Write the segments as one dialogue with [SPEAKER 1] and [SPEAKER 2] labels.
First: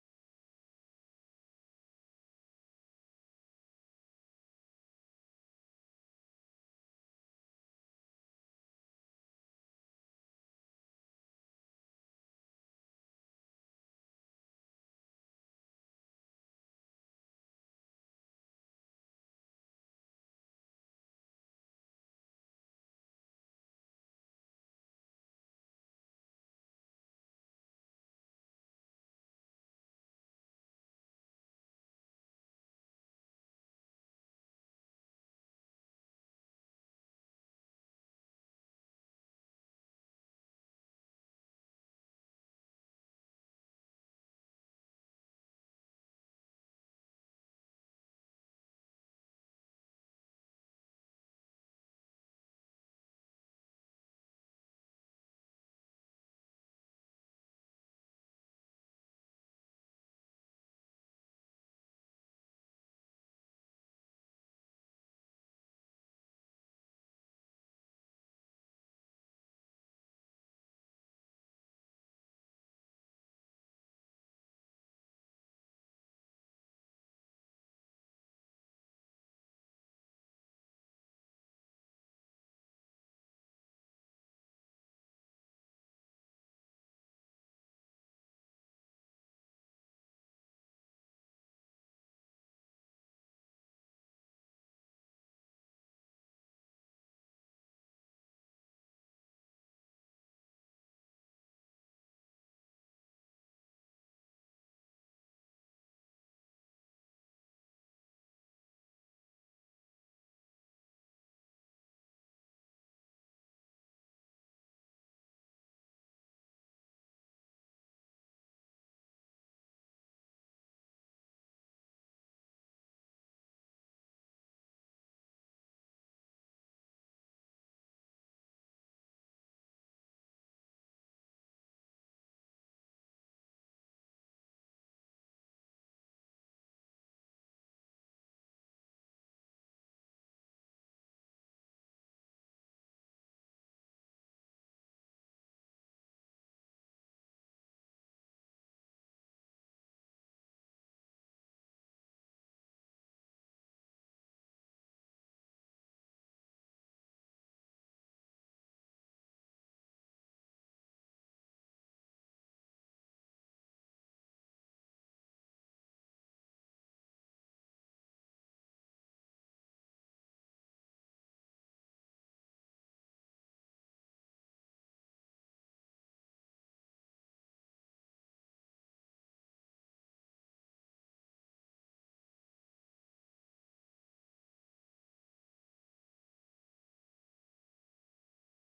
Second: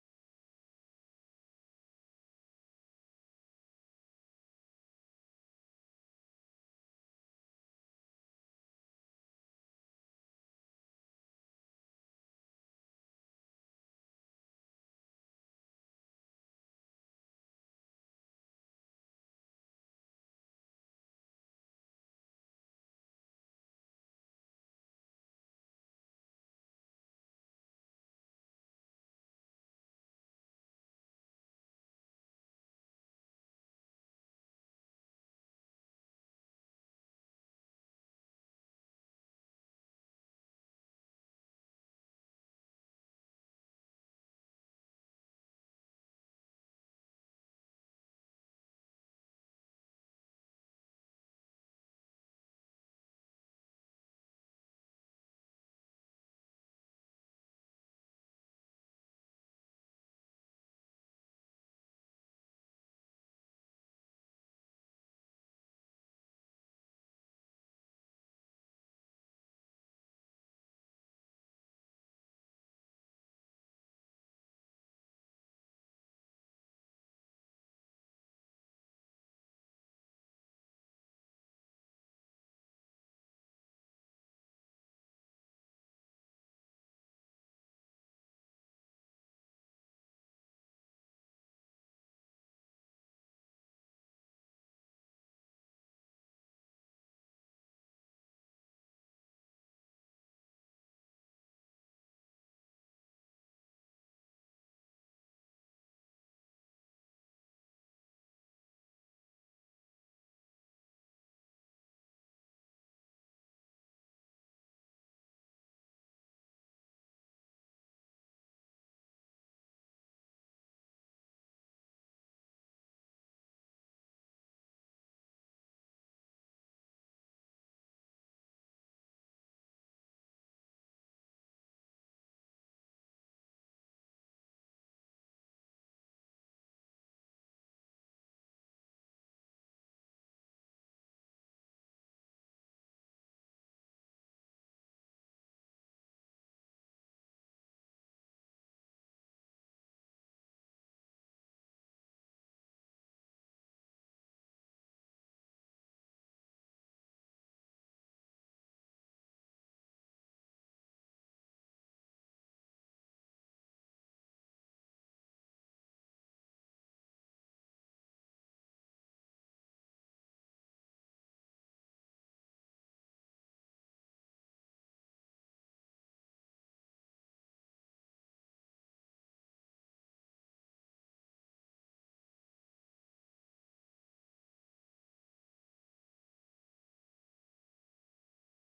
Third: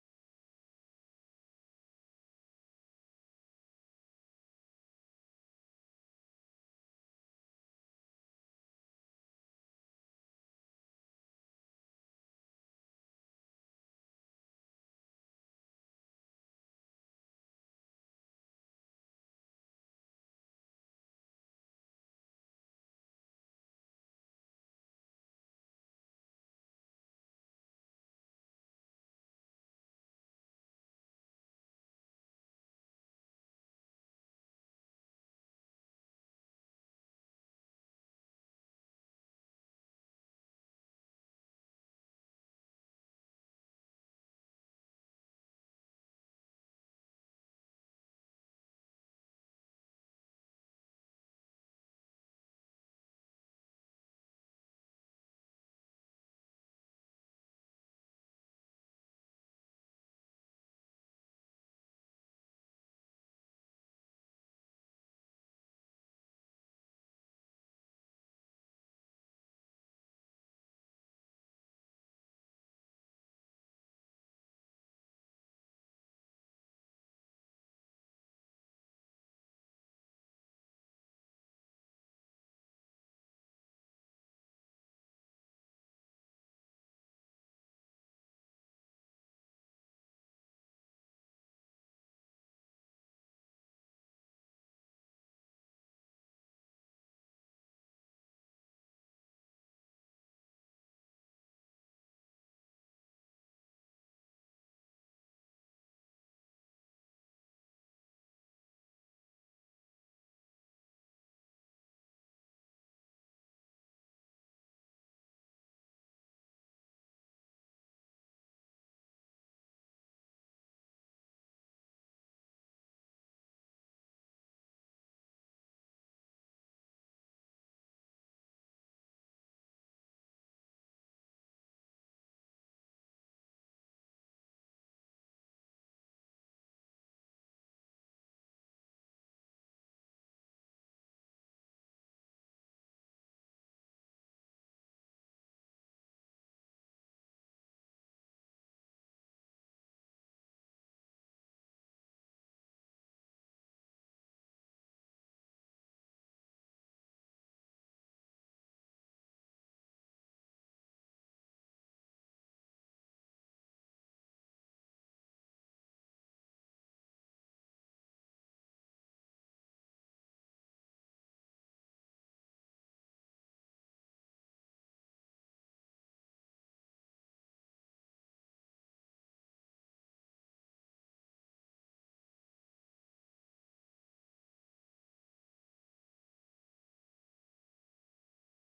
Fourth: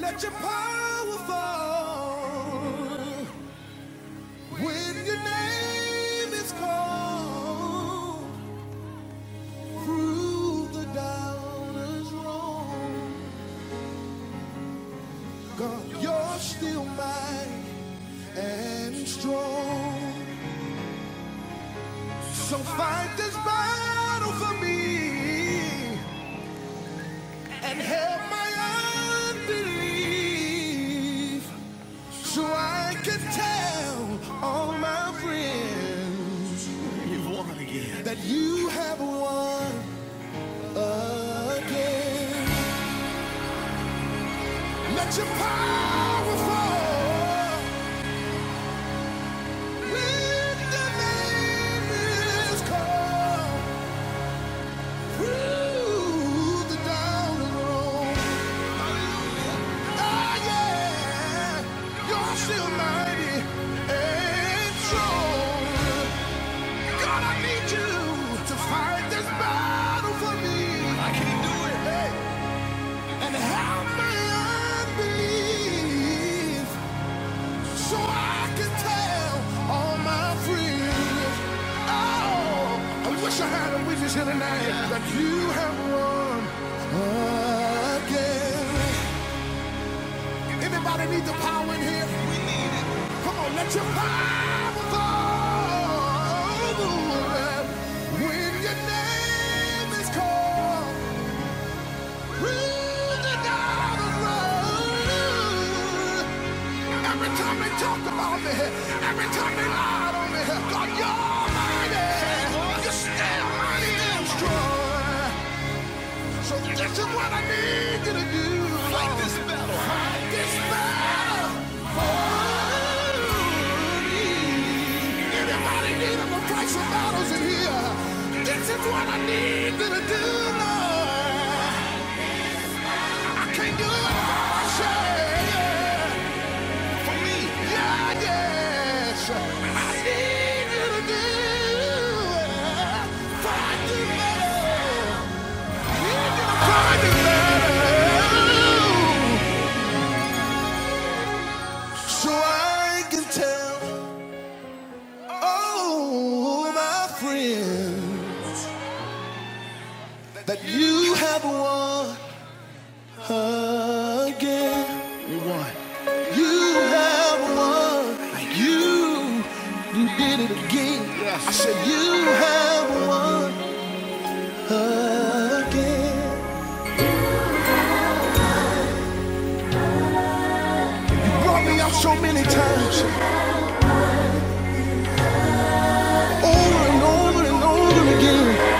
[SPEAKER 1] Let your power fall when your name is called. Prove the doubters wrong. God, you're still mighty and strong. So fight this battle for me and help my unbelief so I can tell all my friends. that you have won again. Let your power fall when the name is called through the down and road. Oh yeah, you're still mighty and strong. God, I need you to fight this battle for me. I can't do it. Hey. and help my unbelief so I can tell all my friends. Oh, I wish I had a witness here tonight that you have won again. Anybody need the power in here? Come on, let your power fall when your name is called. Every time they talk about me, every time they lied on me, God, you're mighty. You're still mighty and strong. So this is what I need you to do. Fight this battle. Fight this battle for me. Anybody need a fight some battles in here? This is what I need you to do, Lord. Can you say yeah, for me? Yeah, yes. I need you to do it. Find the better. Need you to find the better. So I can tell all my friends that you have won. again. You won. You have won. You you did it again. Yes. I said you have won again. You brought me out so many times, over and over and over again.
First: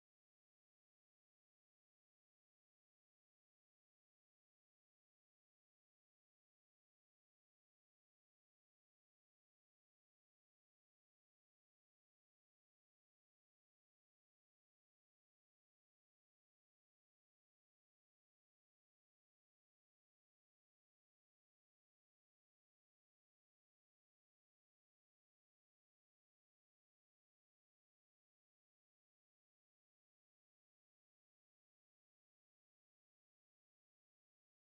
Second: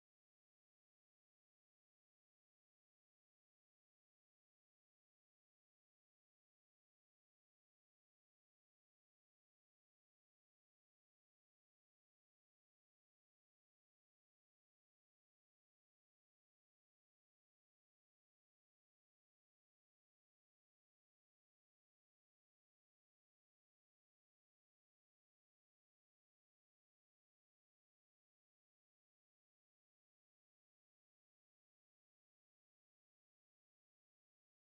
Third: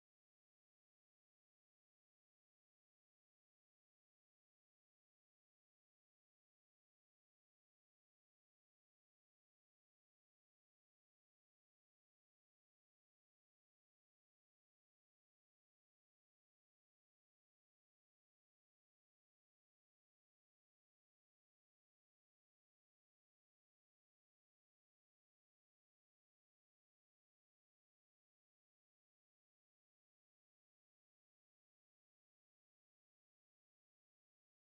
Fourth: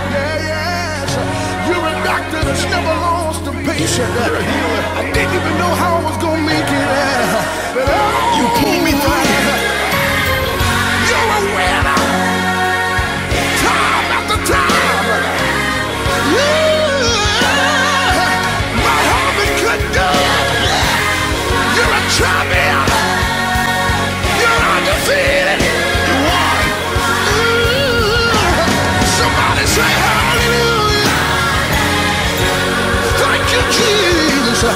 [SPEAKER 1] Yeah, yes. You're a doctor that's never lost a patient. You're a healer. I didn't even know how I was gonna make it, uh, but uh, you pulled me through. You're a winner. time after time. Yeah, my husband could do it. You're a champion. You're undefeated. You won. Yeah. Somebody say hallelujah. Thank you, Jesus.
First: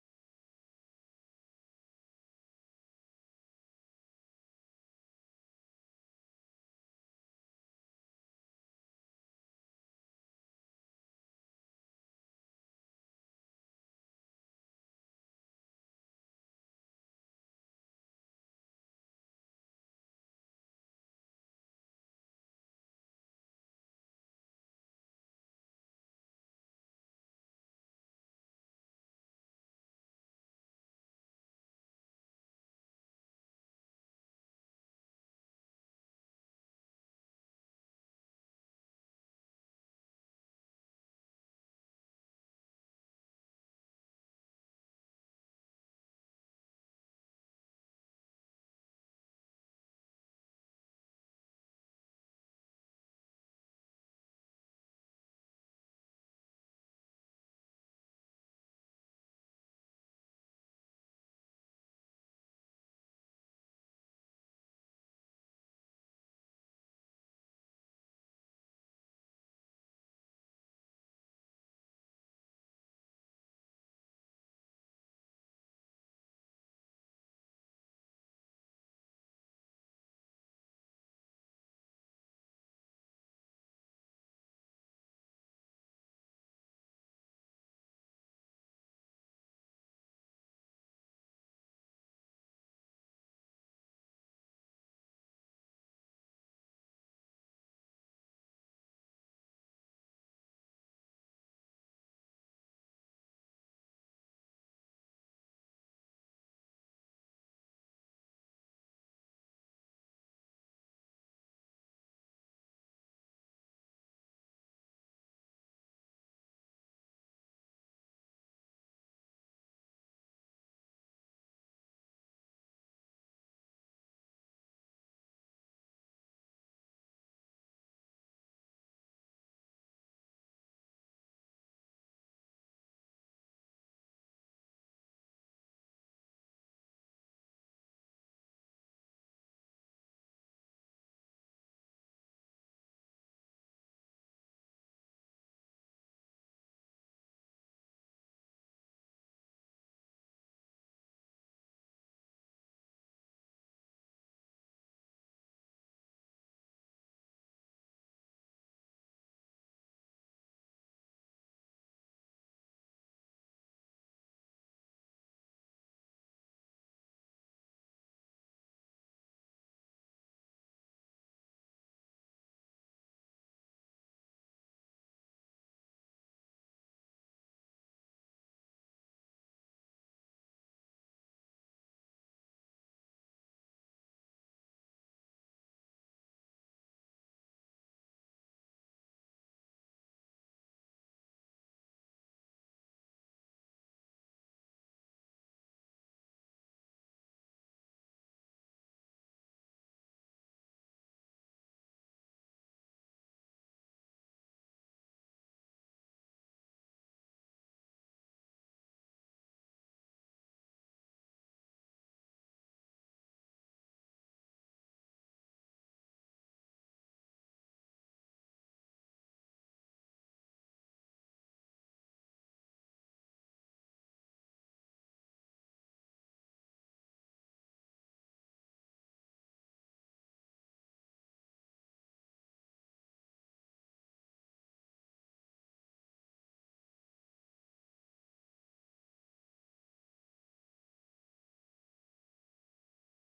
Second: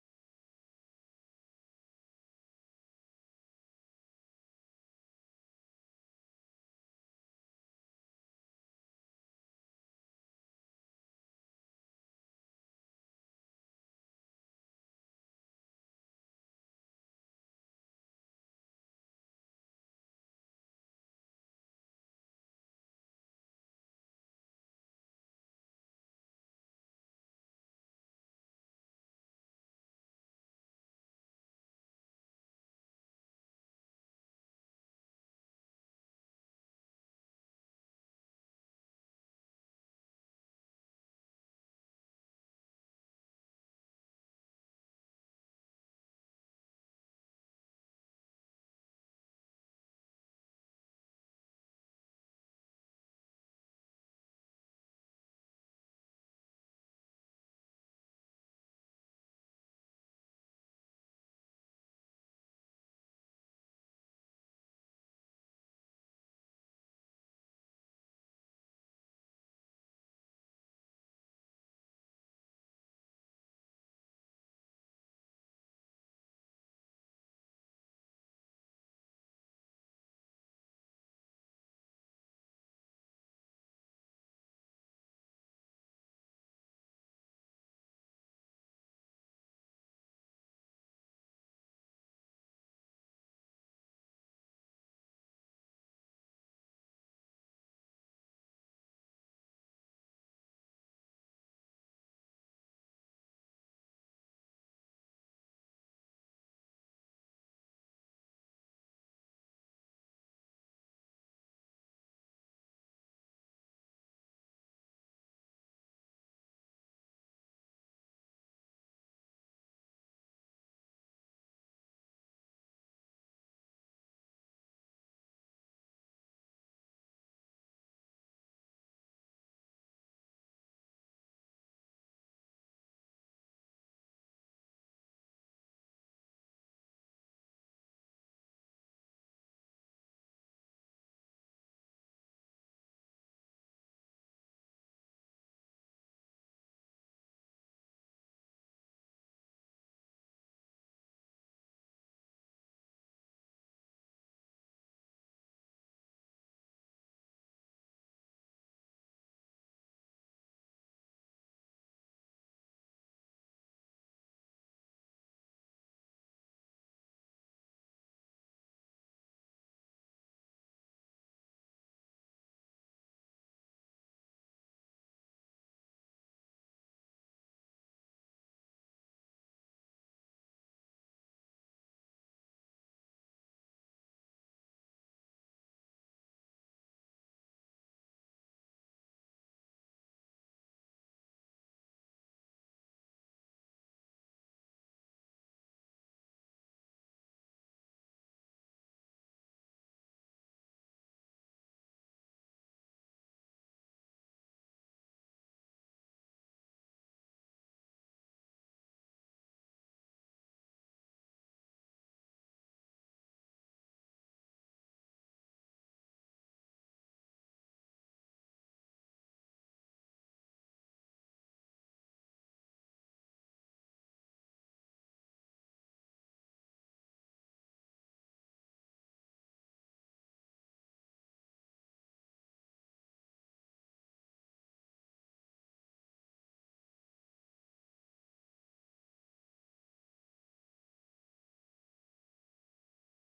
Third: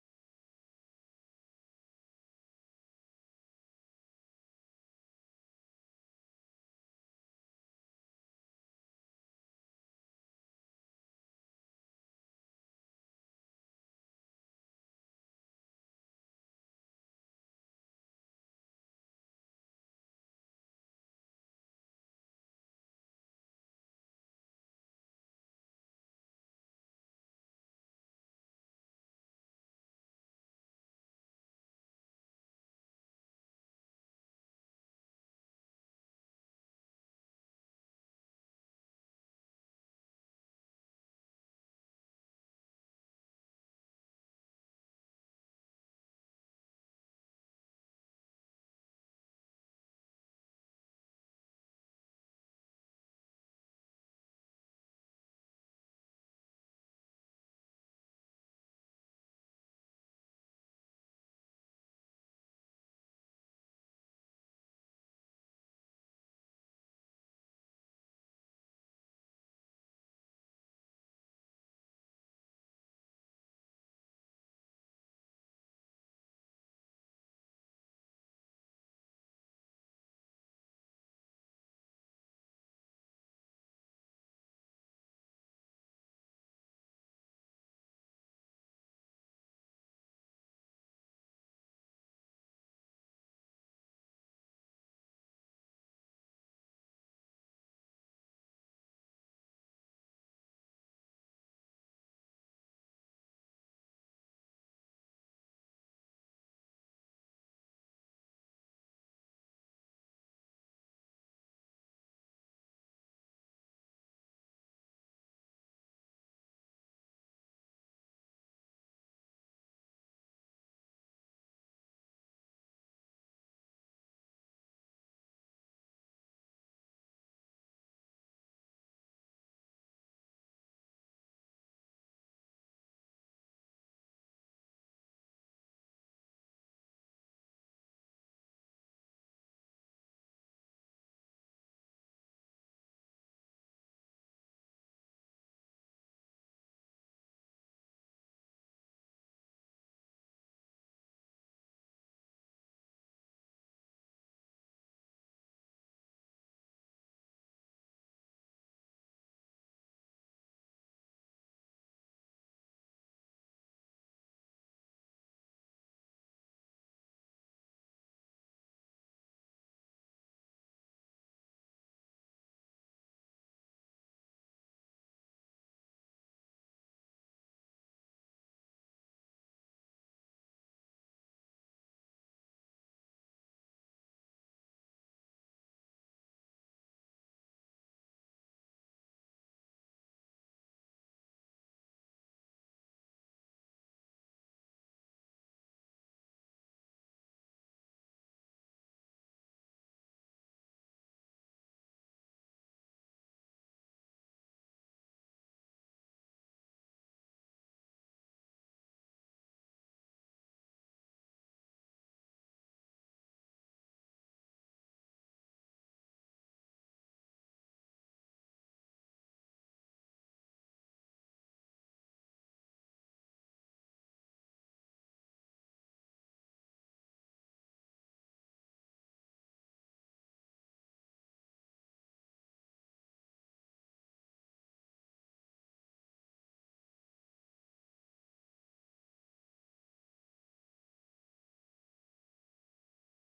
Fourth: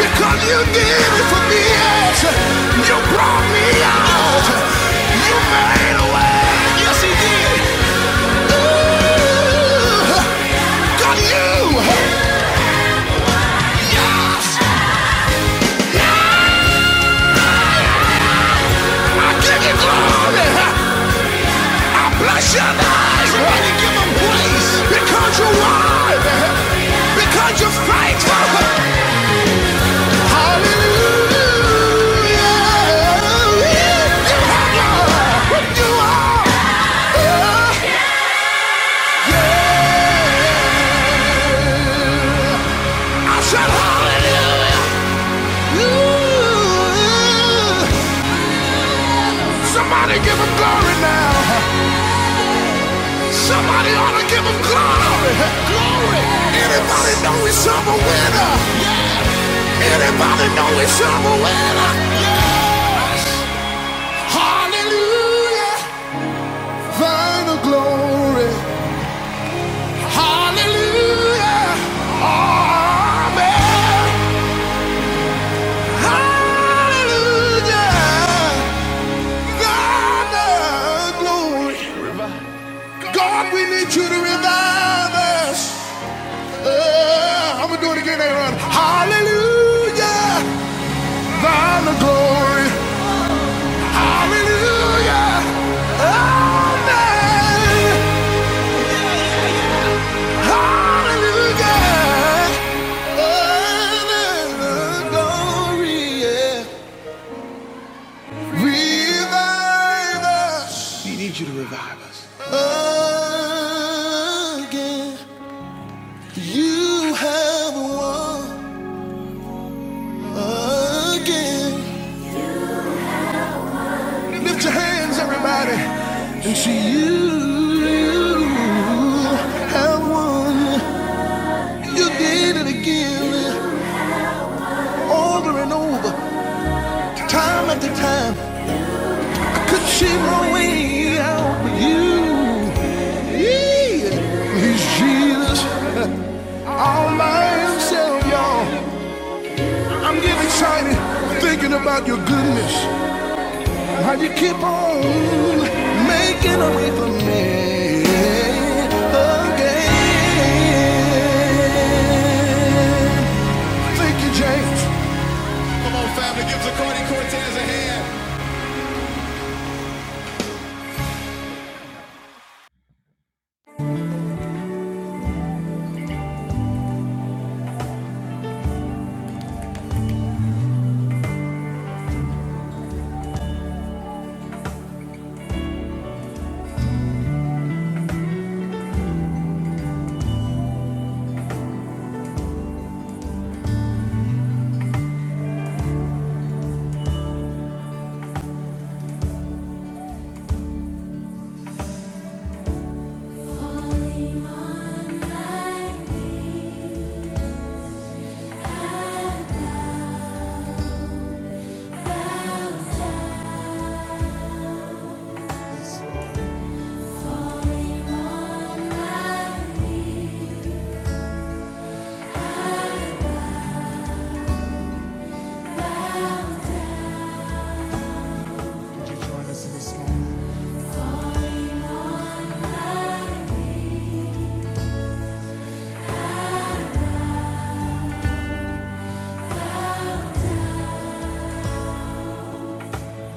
[SPEAKER 1] Because you did it for me. Yes. You brought me out. You made a way. Yes, he did. Yeah. Got you. Yes. I give you glory. I bless your name. Somebody give him praise. Because you're wise. Because you're faithful. Hallelujah. You have what you are. Yeah. I said hallelujah. Somebody give him glory now. Somebody ought to give him glory. Glory. Anybody know he's a winner? Anybody know he's a winner? Yes. Hallelujah. Final glory. Hallelujah. Amen. Hallelujah. Final glory. God, we need you to revive us. Uh, I'm gonna do it again later on. Hallelujah, thine the glory. Hallelujah, amen. Hallelujah, thine the glory. Yeah. Revive us. We need you to revive us again. You have won again. Lift your hands, everybody, and see you. You have won. You did it again, over and over, time after time. I could see my way out, but you, yeah, he's Jesus, all by himself, y'all. I'm getting excited thinking about your goodness. How you keep on making a way for me again? Thank you, James. Come on, family, give Zacardi Cortez a hand.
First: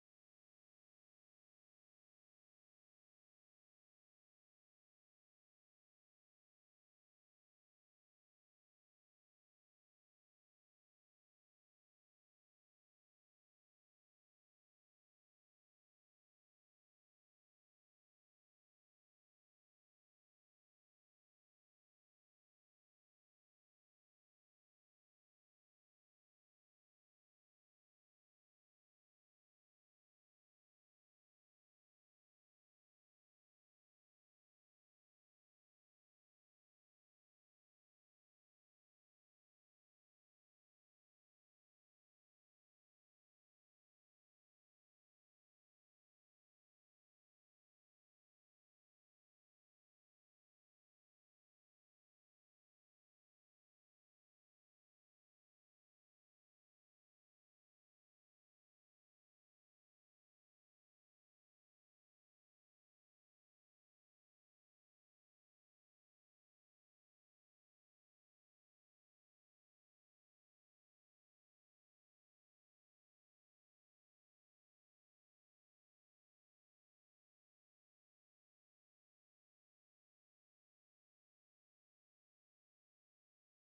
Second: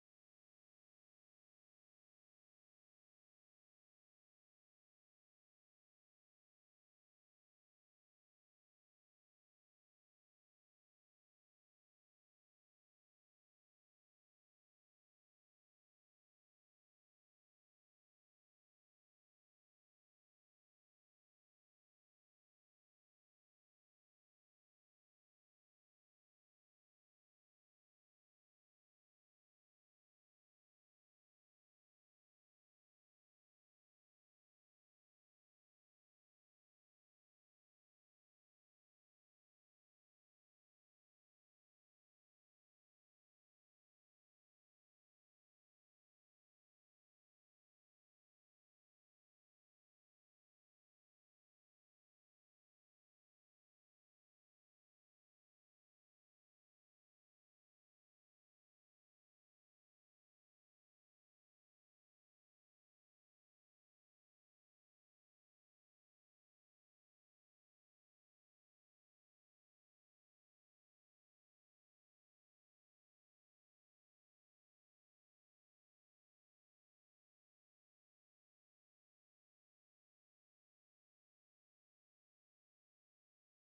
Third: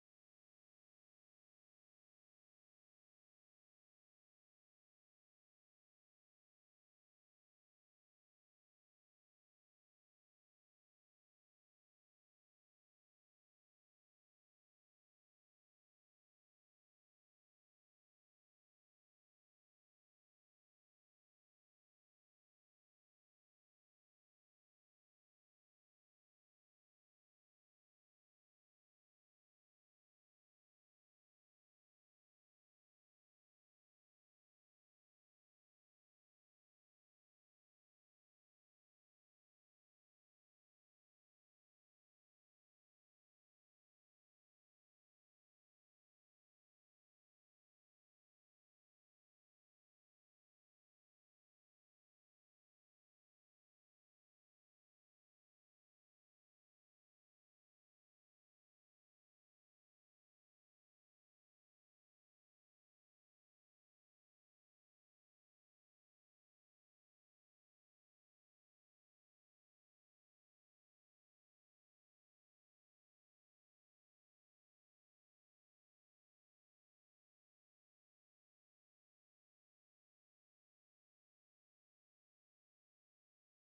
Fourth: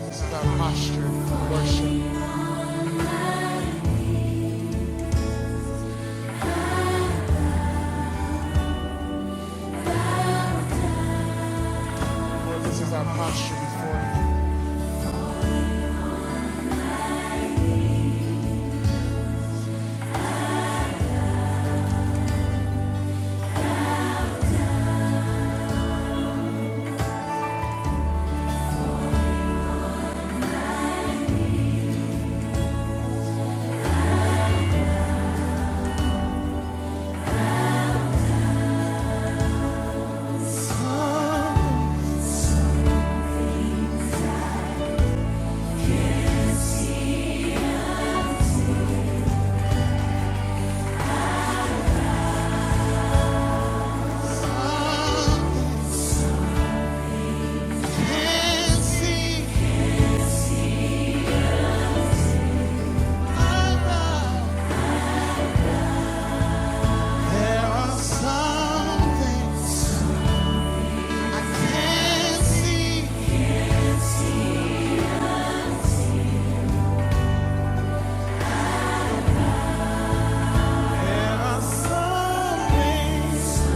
[SPEAKER 1] This is our posture of worship. Lord, this is our posture before you. Oh, There are some things, some things.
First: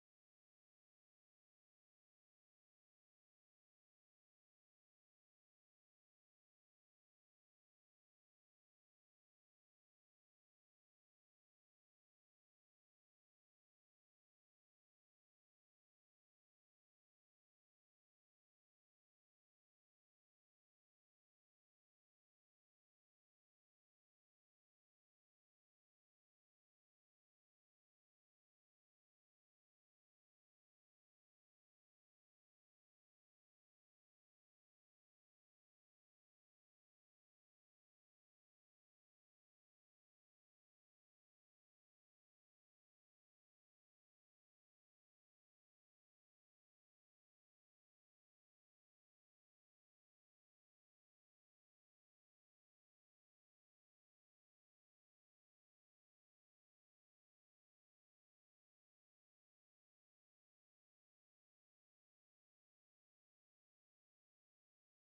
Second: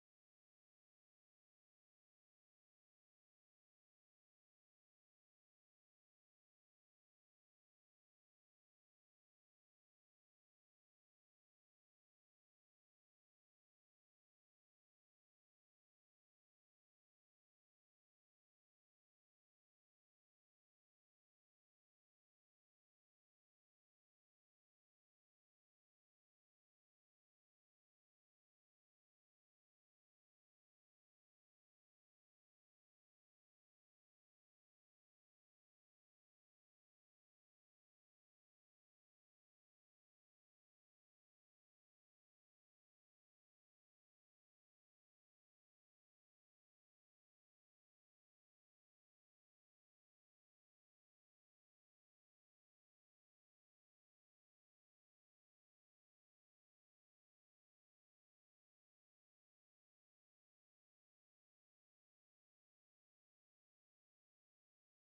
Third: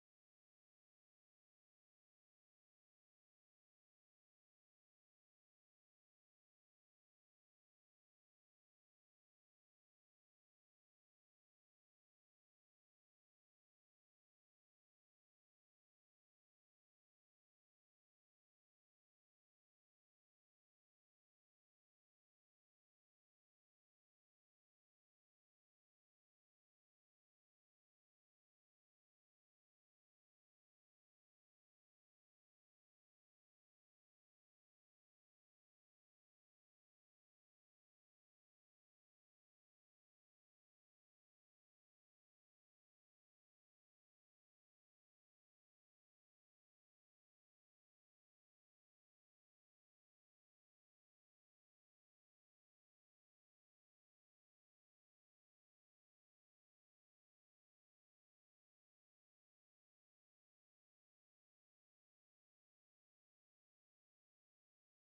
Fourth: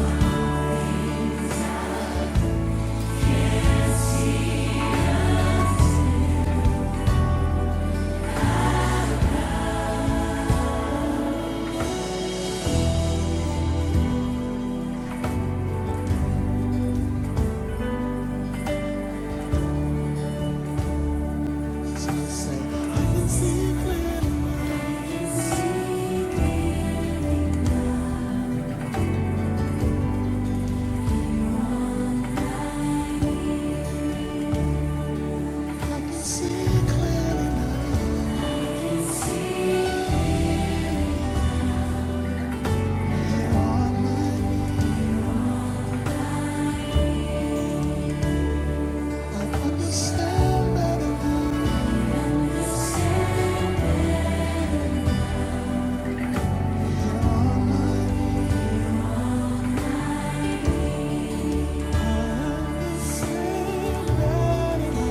[SPEAKER 1] See clearly, Lord, mind, understand better Sweet melody.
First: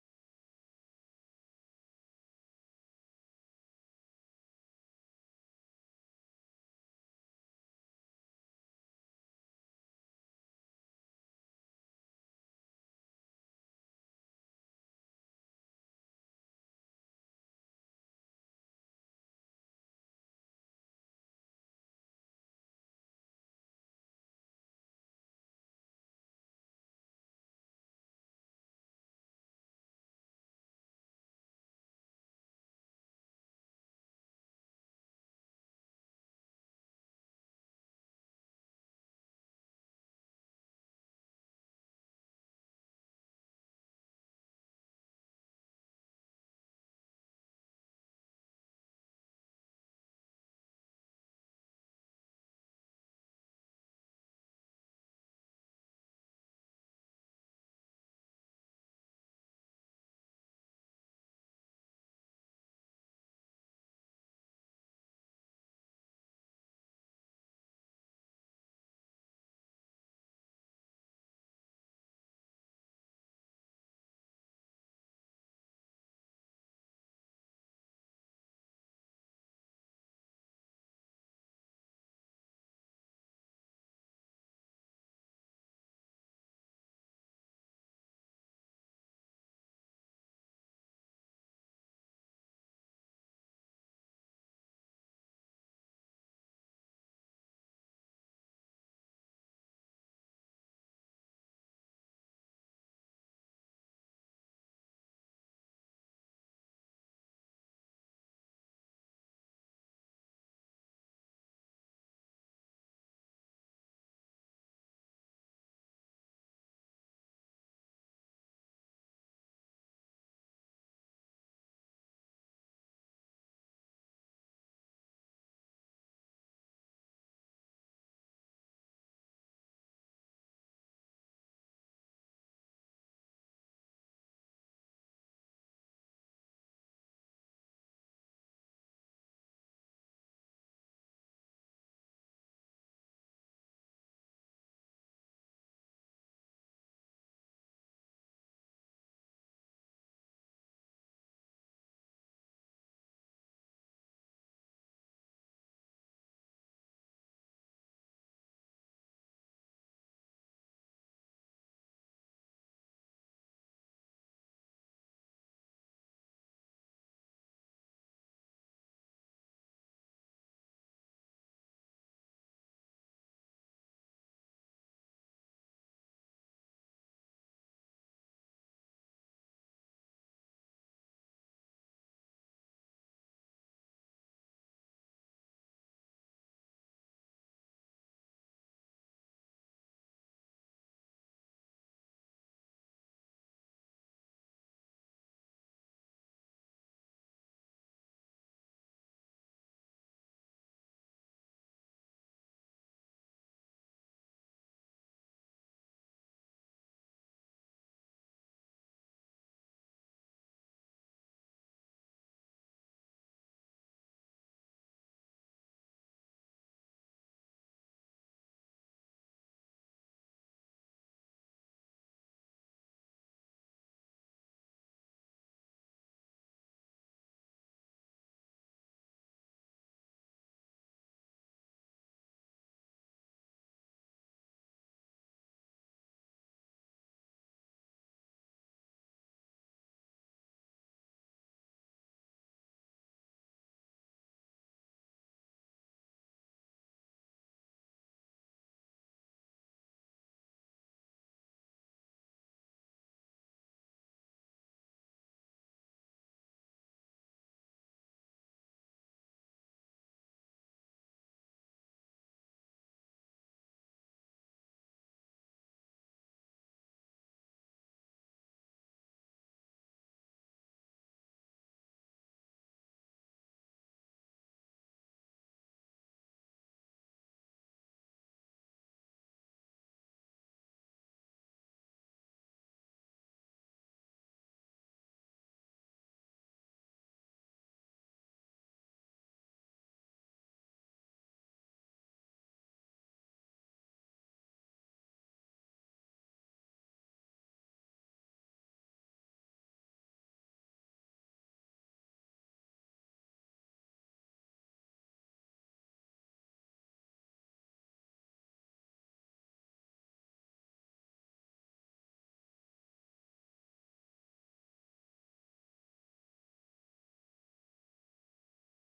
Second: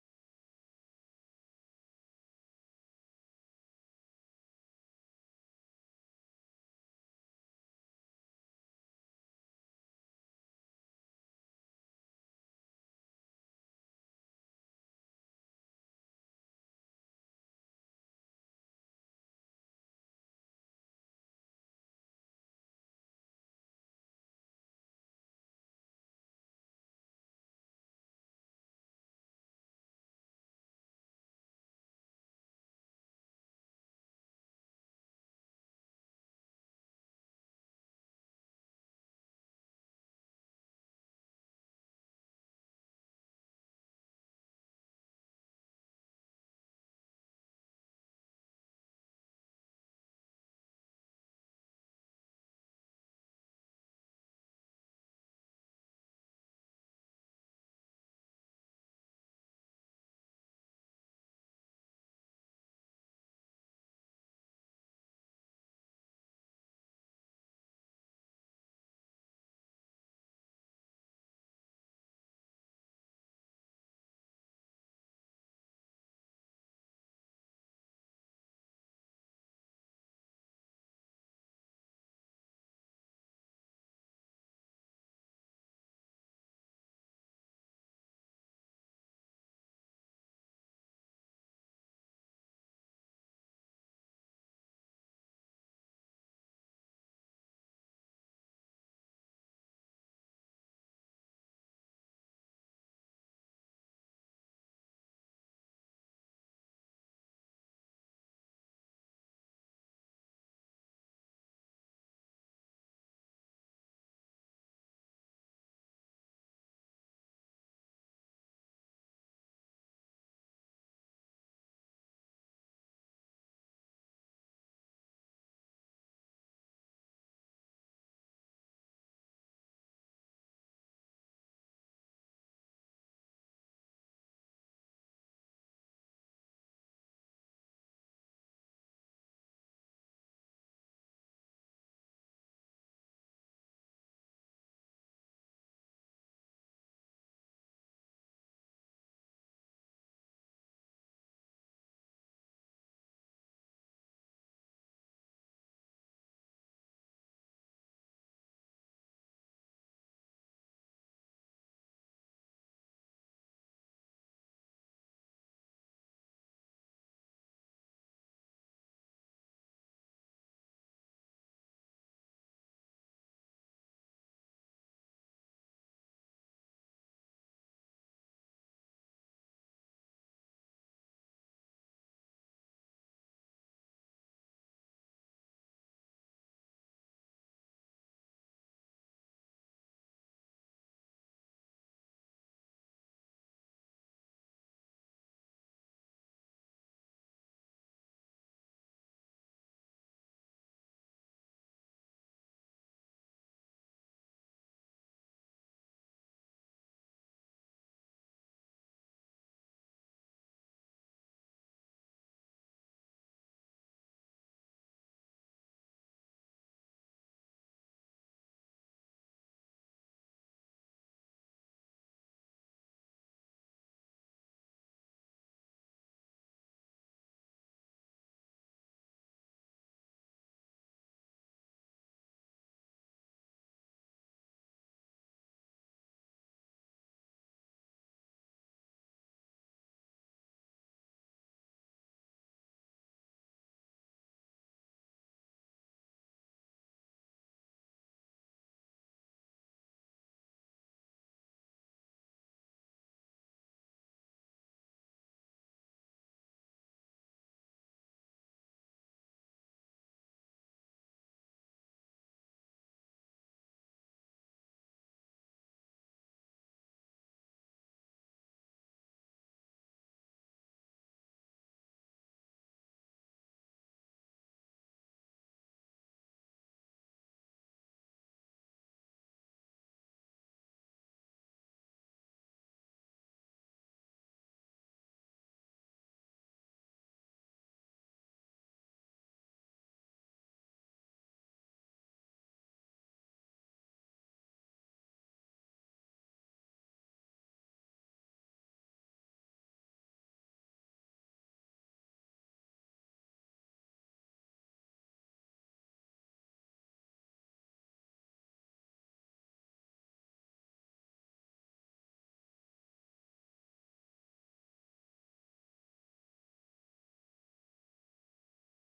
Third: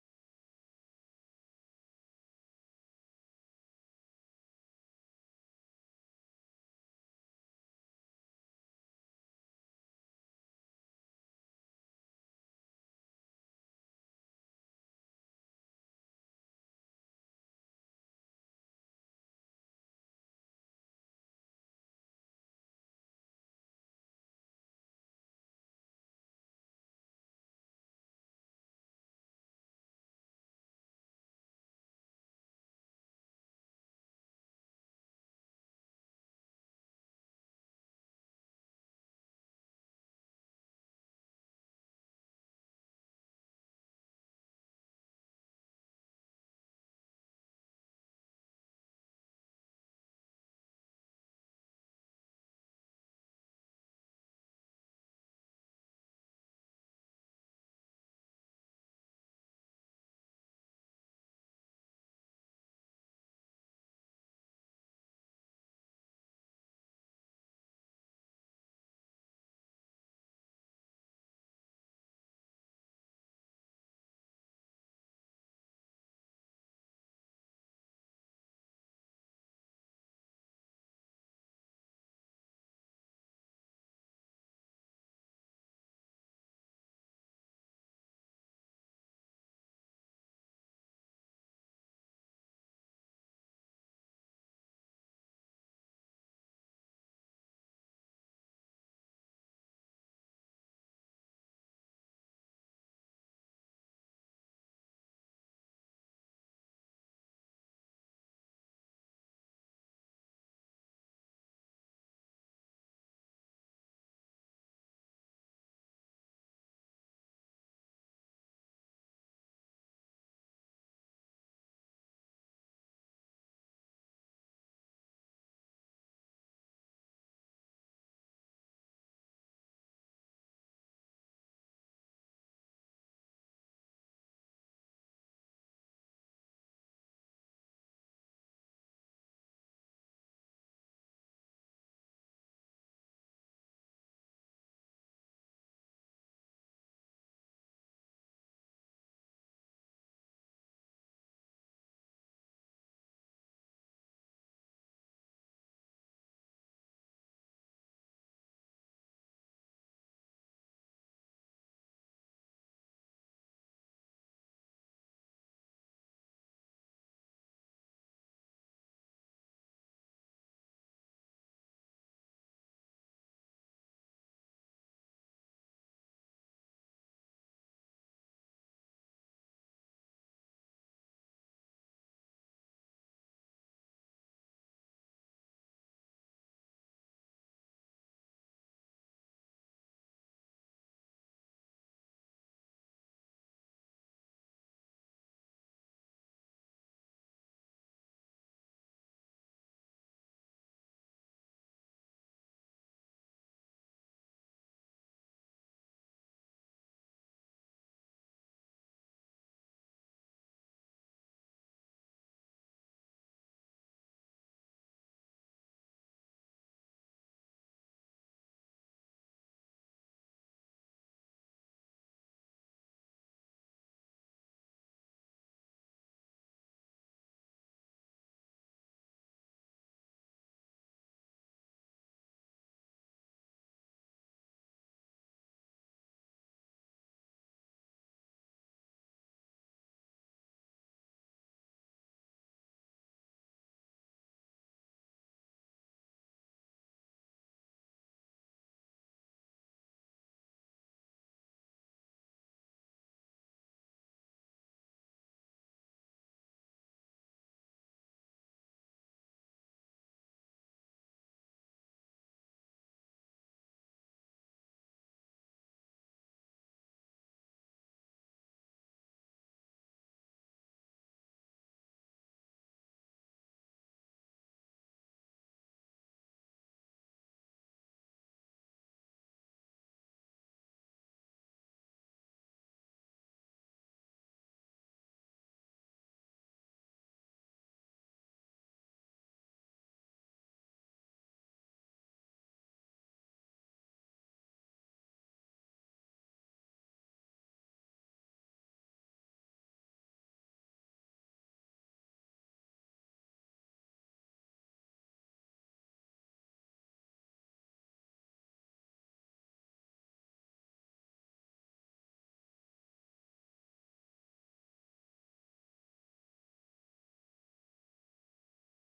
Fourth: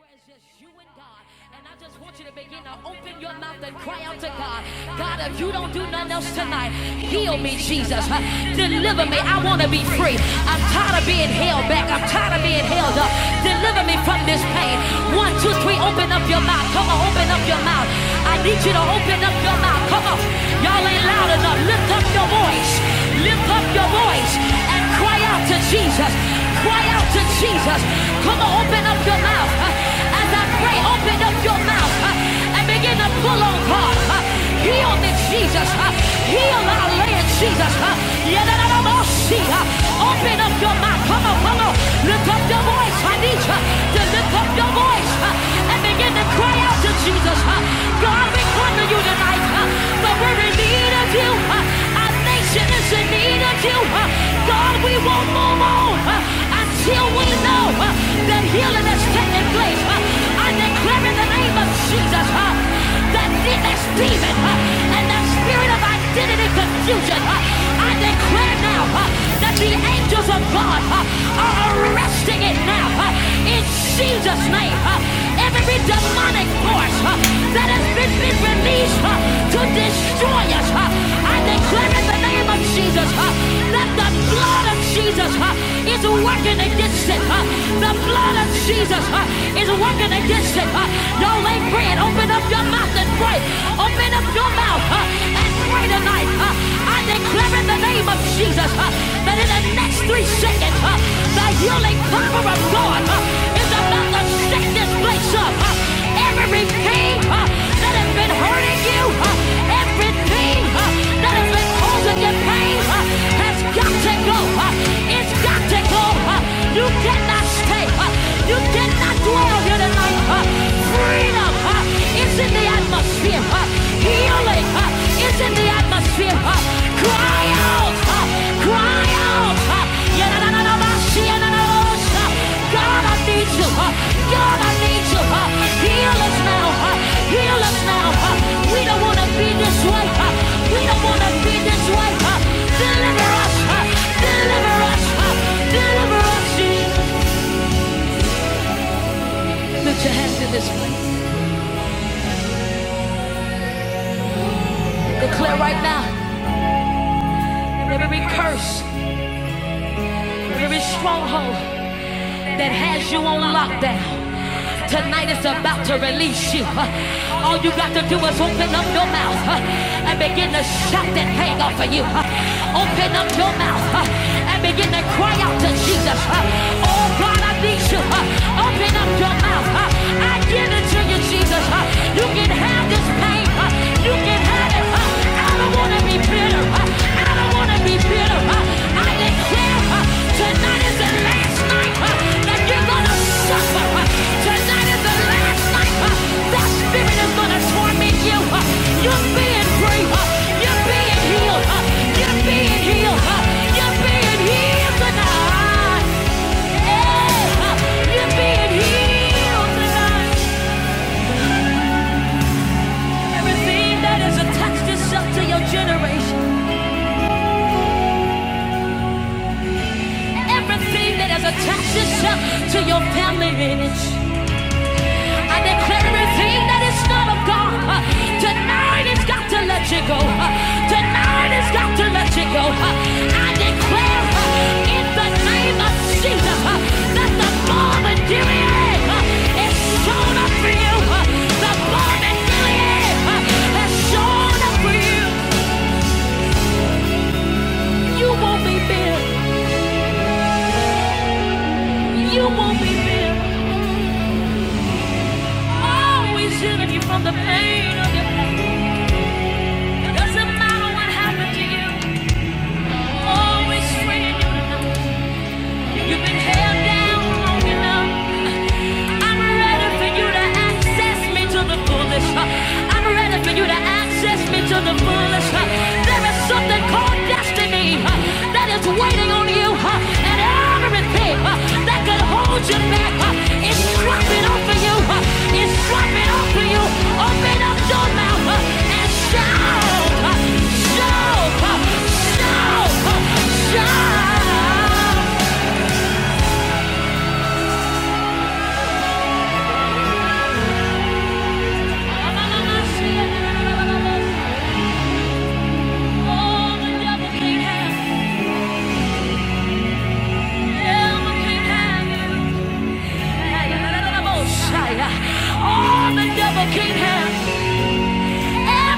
[SPEAKER 1] where it's just you and God. And I just want you to begin to open your mouth and cry out to God. God, if you don't do nothing else tonight, heal me, Jesus. Deliver me. I want to be free. I'm tired of being held back. I'm tired of being held up. Deliver me from this pain. One, two, three. Open up your mouth. Come on, open up your mouth. I need you to open up your mouth. Come on. Y'all ain't loud enough. Lift up your voice. Lift up your voice and cry out to Jesus. Cry out to Jesus. Come on, open up your mouth mouth. uh, As I pray, open up your mouth uh, and begin to pull on God. Heal this Jesus. uh, Heal our land, Jesus. Yadadadamosia. Open up your mouth. Come on, come on. Lift up your voice. I need you to lift up your voice uh, and begin to cry out to Jesus. uh, God, we come to you tonight, uh, but we're in need of you. uh, Our nation is in need of you. uh, God, we won't move on until we know uh, that healing healing that's taking place. huh? I declare in the name of Jesus huh, that this demon and that spirit of identity confusion, huh, I declare now huh, that the angels of God huh, are arresting it now. huh, In Jesus' name, huh. every demonic force huh, that has been released enemies uh, to destroy us. uh. I declare in the name of Jesus uh, that the blood of Jesus uh, is working against it. uh. The blood of Jesus uh, is working against it. uh. Y'all ain't praying. Open up your mouth and pray. Open up your mouth uh, and pray tonight. uh. I declare in the name of Jesus uh, that in the next three seconds, uh, the healing power of God uh, is about to shake this place up. Uh, every pain uh, that has been hurting you, uh, everything uh, that has been causing you pain uh, has got to go. Uh, it's got to go. Uh, you cannot stay. Uh, you cannot dwell here tonight. Uh, freedom uh, is in the atmosphere. Uh, healing. Uh, it's in the atmosphere. Uh, Cry out, uh, cry out. uh, Yanananamasi, yananamos, uh, God, I need you. uh, God, I need you. uh, Heal us now. uh, Heal us now. uh, We don't want to be this way. uh, We don't want to be this way. uh, Deliver us. uh, Deliver us. uh, Deliver us. Lift your hands in this place. Declare right now every curse, every stronghold that has you on lockdown. Tonight is about to release you. All you got to do is open up your mouth huh, and begin to shout that hang off of you. huh. Open up your mouth huh, and begin to cry out to Jesus. huh. Oh God, I need you. huh. Open up your mouth. huh. I give it to you, Jesus. Jesus. Uh, You can have this pain. Uh, You can have it. Uh, I don't want to be bitter. Uh, I don't want to be bitter. Uh, I declare uh, tonight is the last night uh, that you're going to suffer. Uh, Tonight is the last night uh, that spirit is going to torment you. Uh, You're being free. Uh, You're being healed. Uh, You're being healed. Uh, You're being healed tonight. Yeah, uh, You're being healed tonight. Everything that has attached itself to your generation, everything that has attached itself to your family lineage, I declare everything that is not of God, uh, tonight it's got to let you go. uh, tonight it's got to let you go. uh, I declare uh, in the name of Jesus uh, that the bomb in Gilead uh, is shown up for you. uh, the bomb in Gilead uh, has shown up for you. You won't be bitter. You won't be there. Always shielding you from the pain of your pain. It doesn't matter what happened to you. Always freeing you. to know. You've been held down long enough. I'm ready for you to access me to the fullest. I'm ready for you to access me to the fullest. There is something called destiny that is waiting on you, and everything that could hold you back is dropping off you. Is dropping off you. Open up your mouth and shout, shout, shout, shout. All the devil can't have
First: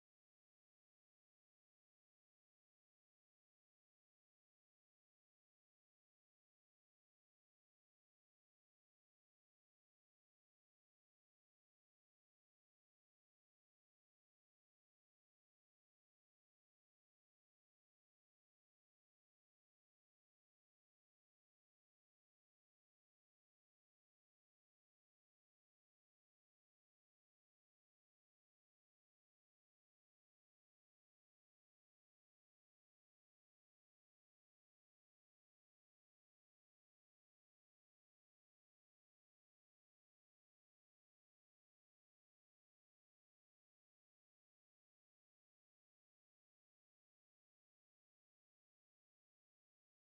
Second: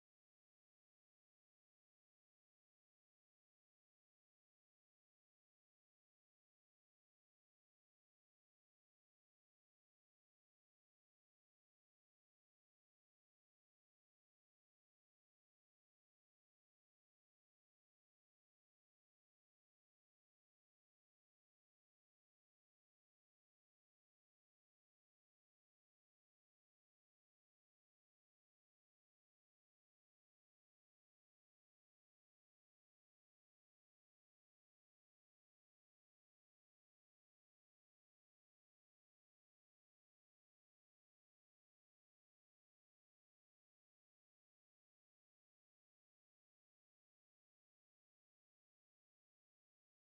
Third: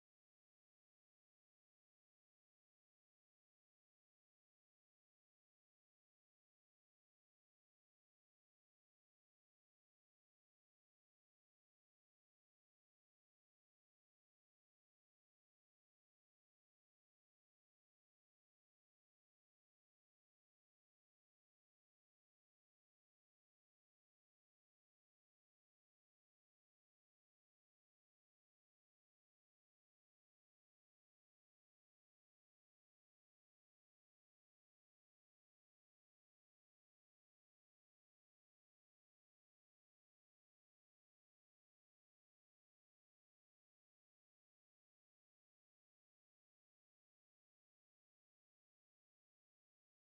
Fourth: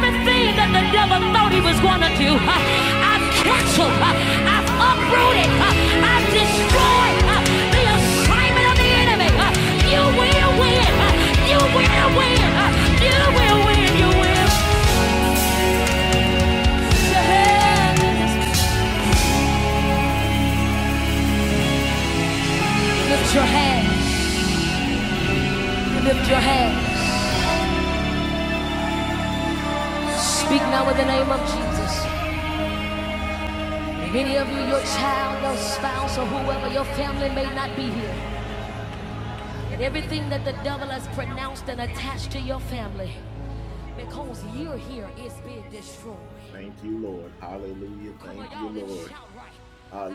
[SPEAKER 1] everything that the devil thought he was gonna do. huh, I've canceled, huh, I've uprooted, huh, I've destroyed huh, the assignment of the enemy. huh. You will win, huh, you will win, huh, you will win, you will. Lift your hands, lift your hands. lift your hands. Speak now in the name of Jesus. Many of you, your child, your spouse, or whoever, your family may not be here. And everything that the devil has pronounced and attached to your family, because you're here, it's being destroyed. Come on, right.